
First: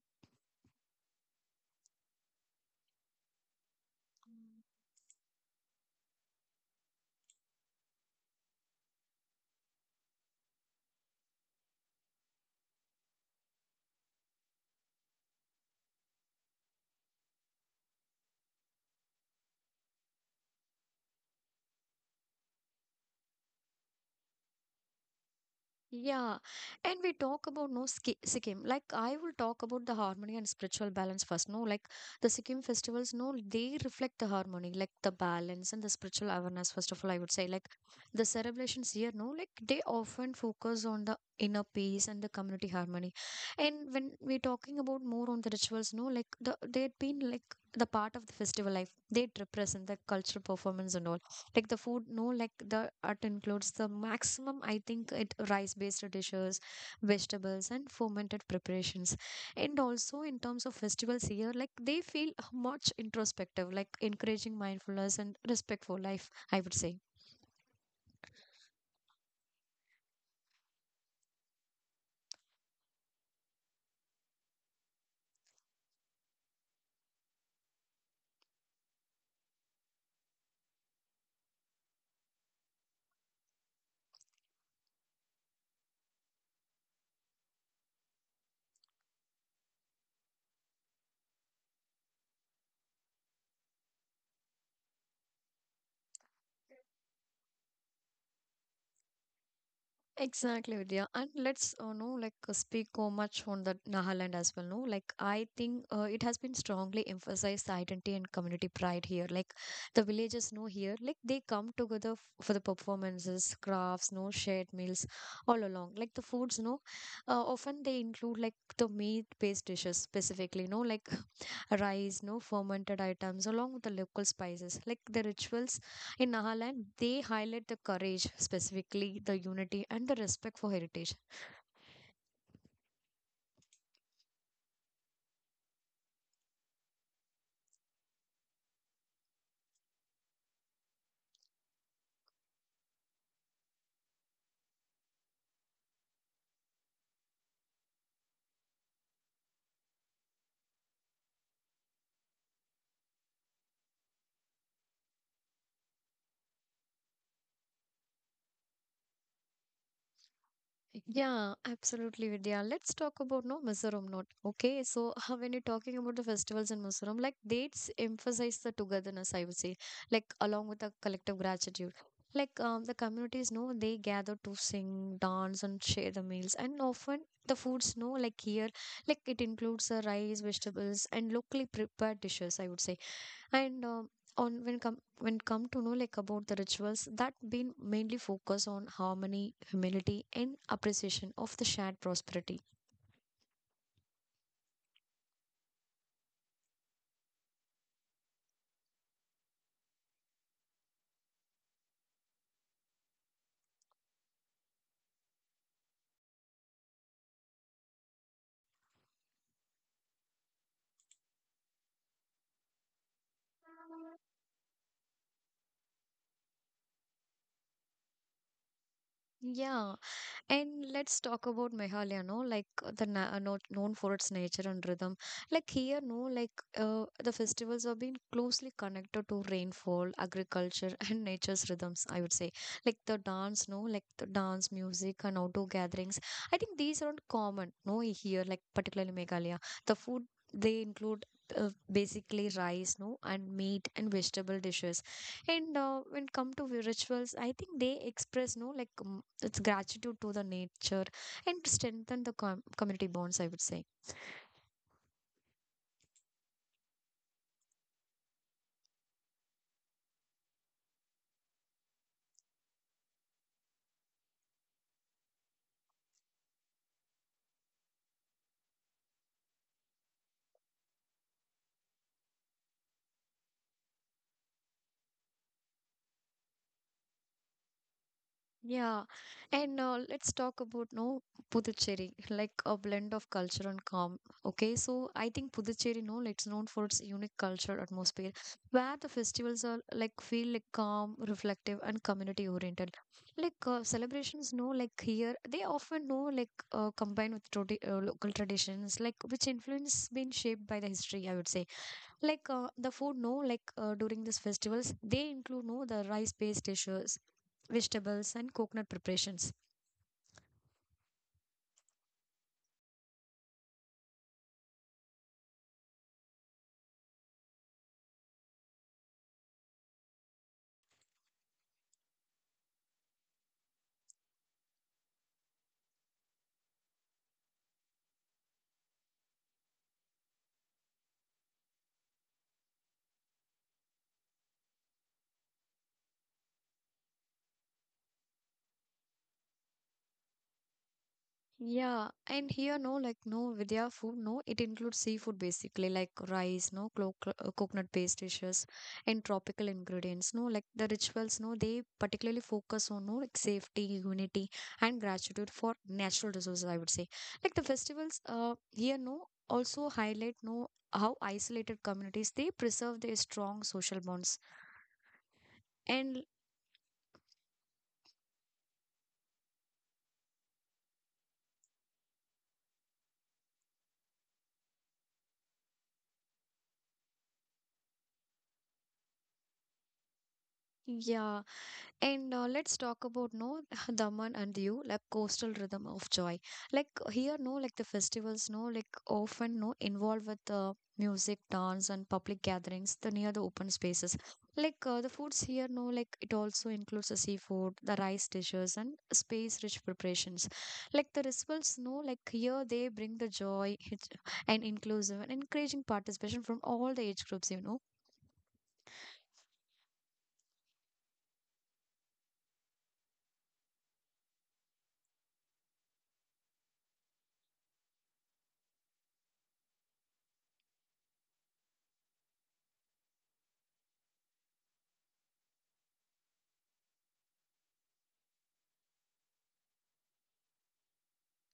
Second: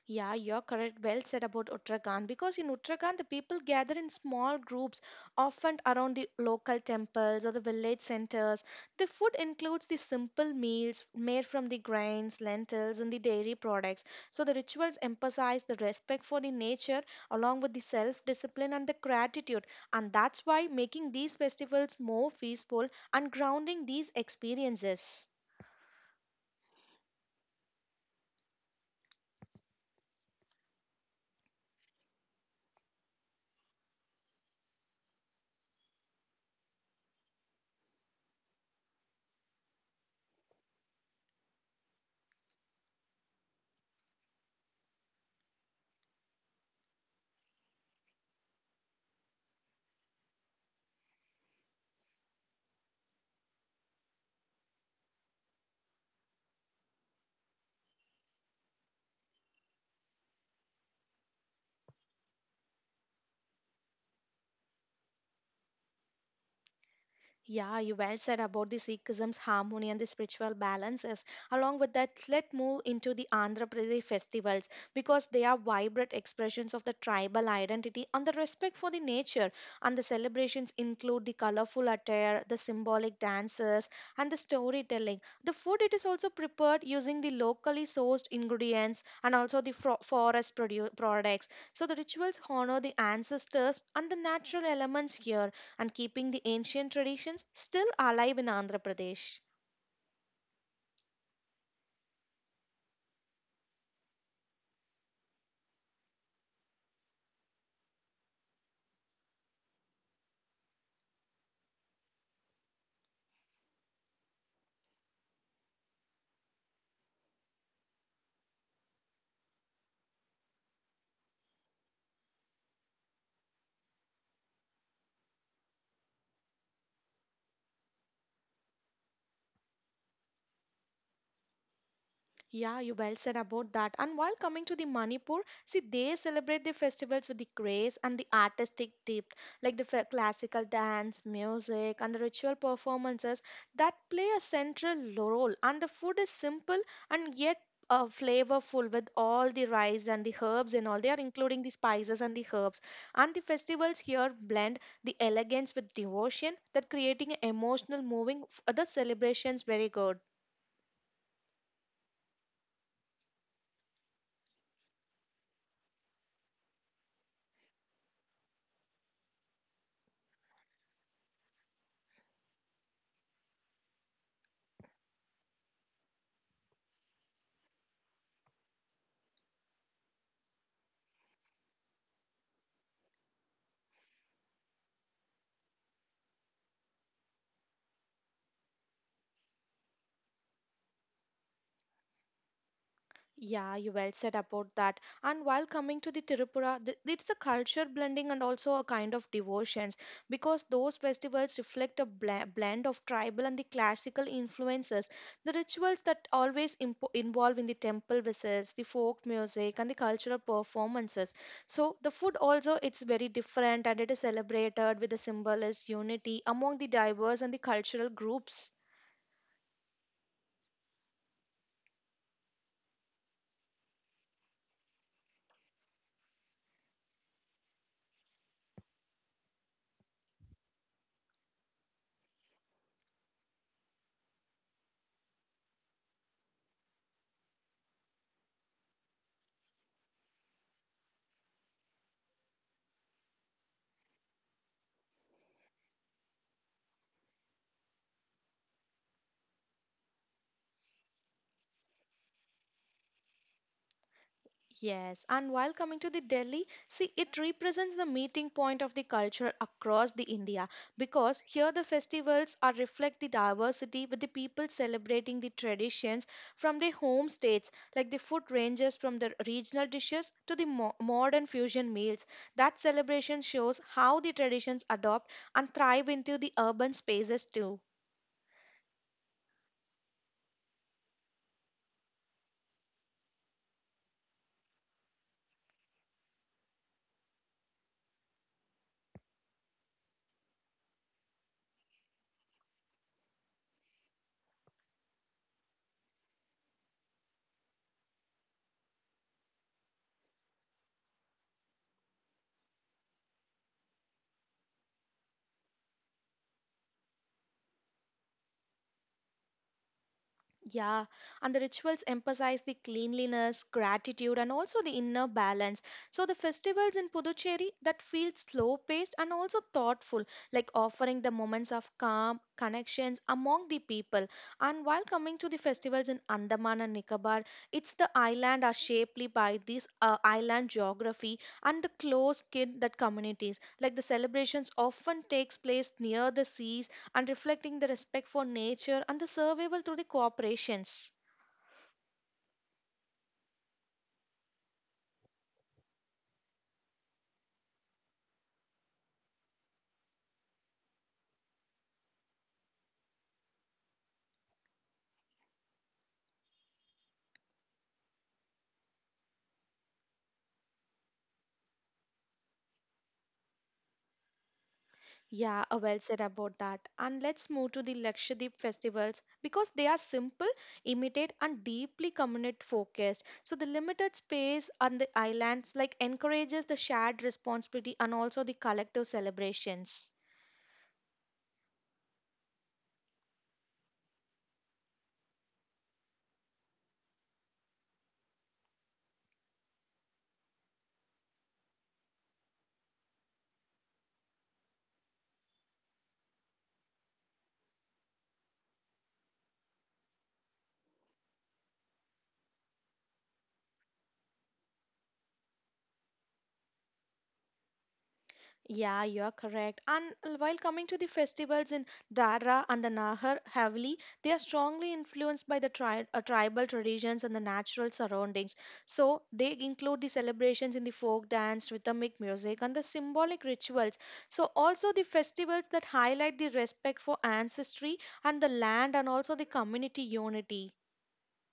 Yeah, you're correct. Well said about Uttarakhand because in Uttarakhand, the people gather in small groups, often around the local temples or the village centers. The food includes the simple meals made from the grains, lentils, and the dairy products. So the rituals emphasize the respect for the nature along with the self discipline and the gratitude. And that's why making these festivals more peaceful and grounding these experiences.
Yeah, and we talk about no Sikkim. Like I will talk about the harmony and spiritual balance first. No, like the Sikkim festivals, no, they reflect the harmony, like the balance and the spiritual awareness. First of all, I would say, like the celebrations here, no, like they often focus on the inner peace and the community harmony. And when we're talking about more on the rituals, no, like they have been like the part of the festival life. They represent the cultural performance and all, like the food, no, like the art includes the maximum, I think it rice based dishes, vegetables, and fermented preparations. And also in terms of festivals here, like they feel much introspective, like encouraging mindfulness and respect for life, I would say.
Yeah, you well said about the Sikhism's harmony and the spiritual balances. Along with that, let's move into the Andhra Pradesh festivals because they are vibrant expressions of the tribal identity and the respect for the nature. And the celebrations include the colorful attire, the symbolic dances, and the storytelling. The food it is also prepared using the locally sourced ingredients and also the forest products. So the rituals honor the ancestors and the natural elements here and keeping the ancient traditions still alive in Andhra Pradesh.
Exactly, Vidya. And let's no like speak so much on the Nagaland as well. No, like I think it has been strongly emphasized the identity and community pride here. Like the villagers know here, like they come together for the performances, crafts, no shared meals, all along. Like the foods, no, often they include like the meat-based dishes specifically. No, like rice, no fermented items, along with the local spices. Like the rituals in Nagaland, they highlight the courage, specifically the unity and the respect for heritage.
Yeah, you well said about that. And while coming to the Manipur, see, they celebrate the festivals with the grace and the artistic depth, like the classical dance, music, and the ritual performances that play a central role. And the food is simple and yet flavorful with all the rice and the herbs and all. They are including the spices and the herbs. And the festivals here blend the elegance with devotion that creating an emotional moving. The celebrations very good.
Yeah, absolutely, Vidya. Let's talk about no Mizoram note. Okay, so when you're talking about the festivals in Mizoram, like dates emphasize the togetherness, I would say, like along with the collective gratitude. Like the communities know they gather to sing, dance, and share the meals, and often the foods know like here, like it includes the rice, vegetables, and locally prepared dishes, I would say. And on when come to know like about the rituals that been mainly focus on harmony, humility, and appreciation of the shared prosperity.
Yeah, you well said about that. And while coming to the Tirupura, it's a culture blending and also a kind of devotions because those festivals reflect a blend of tribal and the classical influences. The rituals that always involve in the temple visits, the folk music, and the cultural performances. So the food also it's very different and it is celebrated with the symbolist unity among the diverse and the cultural groups.
Yeah, and let's talk about Meghalaya, no? Like the na not known for its nature and rhythm. Like here, no, like the festivals have been closely connected to rainfall, agriculture, and nature's rhythms, I would say. Like the dance, no, like the dance, music, and outdoor gatherings. I think these aren't common, no, here, like particularly Meghalaya. The food they include basically rice, no, and meat and vegetable dishes. And when come to rituals, I think they express, no, like it's gratitude to the nature and to strengthen the community bonds, I would say.
Yes, and while coming to the Delhi, see it represents the meeting point of the culture across the India because here the festivals are reflect the diversity with the people celebrating the traditions from their home states like the food ranges from the regional dishes to the modern fusion meals. That celebration shows how the traditions adopt and thrive into the urban spaces too.
Yeah. And let's talk about no Puducherry, like a blend of culture and calm. Okay, so I think Puducherry, no, it's known for its unique cultural atmosphere, where the festivals are like feel like calm, reflective, and community oriented. Like celebrations, no, like here they often know like combined with local traditions, like which influence been shaped by the history, I would say. Like the food, no, like during these festivals they include no the rice based dishes, vegetables, and coconut preparations.
Yeah, and the rituals emphasize the cleanliness, gratitude, and also the inner balance. So, the festivals in Puducherry that feel slow paced and also thoughtful, like offering the moments of calm, connections among the people. And while coming to the festivals in Andaman and Nicobar, it's the island are shapely by this island geography and the close kin that communities. Like the celebrations often takes place near the seas and reflecting the respect for nature and the survival through the cooperations.
Yeah, and here, no, like no Vidya food, no, it includes seafood basically, like rice, no, coconut based dishes, and tropical ingredients, no, like the rituals, no, they particularly focus on, no, like safety, unity, and gratitude for natural resources, I would say. Like the festivals, here, no, also highlight, no, how isolated communities they preserve their strong social bonds.
Yeah, well said
And
about that. And let's move to the Lakshadweep festivals because they are simple, immediate, and deeply community focused. So the limited space on the islands like encourages the shared responsibility and also the collective celebrations.
yeah, and let's talk about no Daman and Diu, like coastal rhythm of joy. Like here, no, like the festivals, no, like often no involved with the music, dance, and public gatherings. The near the open spaces, like the foods here, no, like it also includes the seafood, the rice dishes, and space-rich preparations. Like the rituals, no, like here they bring the joy and inclusive and encouraging participation from all the age groups, you know.
Yeah, you're correct. And while coming to the festivals in Dara and the Nahar Haveli, they are strongly influenced by the tribal traditions and the natural surroundings. So they include the celebrations in the folk dance, rhythmic music, and the symbolic rituals. So also the festivals that highlight the respect for ancestry and the land, and also the community unity.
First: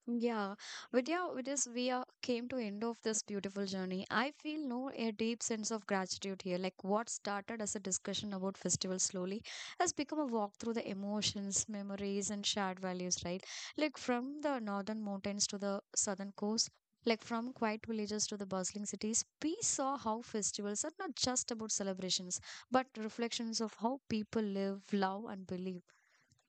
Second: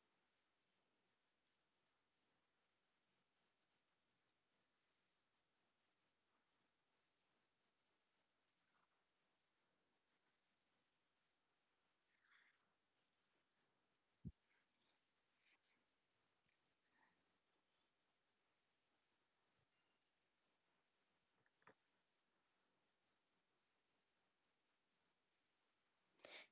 Yeah, Vidya, with this we are came to end of this beautiful journey. I feel no a deep sense of gratitude here. Like what started as a discussion about festivals slowly has become a walk through the emotions, memories, and shared values. Right, like from the northern mountains to the southern coast. Like from quiet villages to the bustling cities, we saw how festivals are not just about celebrations, but reflections of how people live, love, and believe.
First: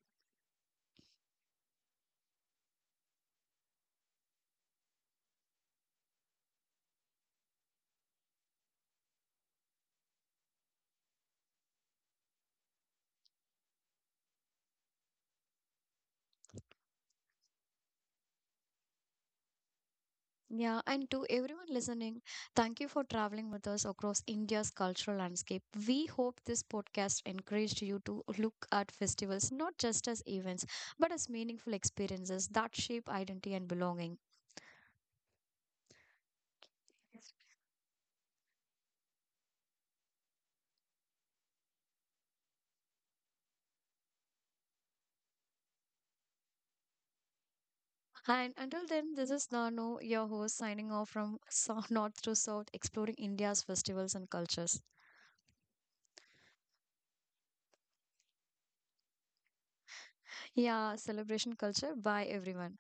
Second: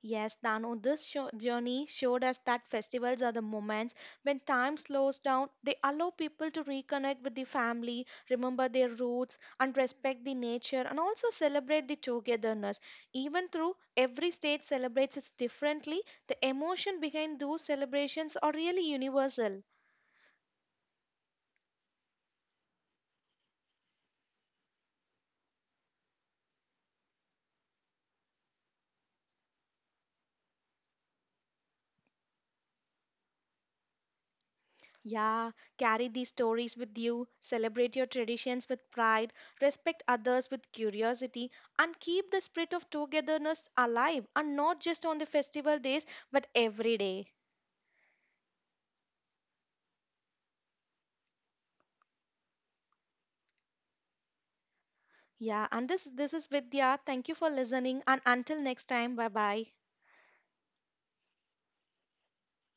Yes, Danu, journey showed us that festivals are the moments when time slows down. They allow people to reconnect with the family, remember their roots, and respect the nature, and also celebrate the togetherness. Even though every state celebrates it differently, the emotion behind those celebrations are really universal.
Yeah, and to everyone listening, thank you for traveling with us across India's cultural landscape. We hope this podcast encouraged you to look at festivals not just as events, but as meaningful experiences that shape identity and belonging.
Yeah, carry these stories with you, celebrate your traditions with pride, respect others with curiosity, and keep the spirit of togetherness alive and not just on the festival days but every day.
And until then, this is Nano, your host, signing off from north to south, exploring India's festivals and cultures.
Yeah, and this is Vidya. Thank you for listening and until next time, bye bye.
Yeah, celebration culture. Bye, everyone.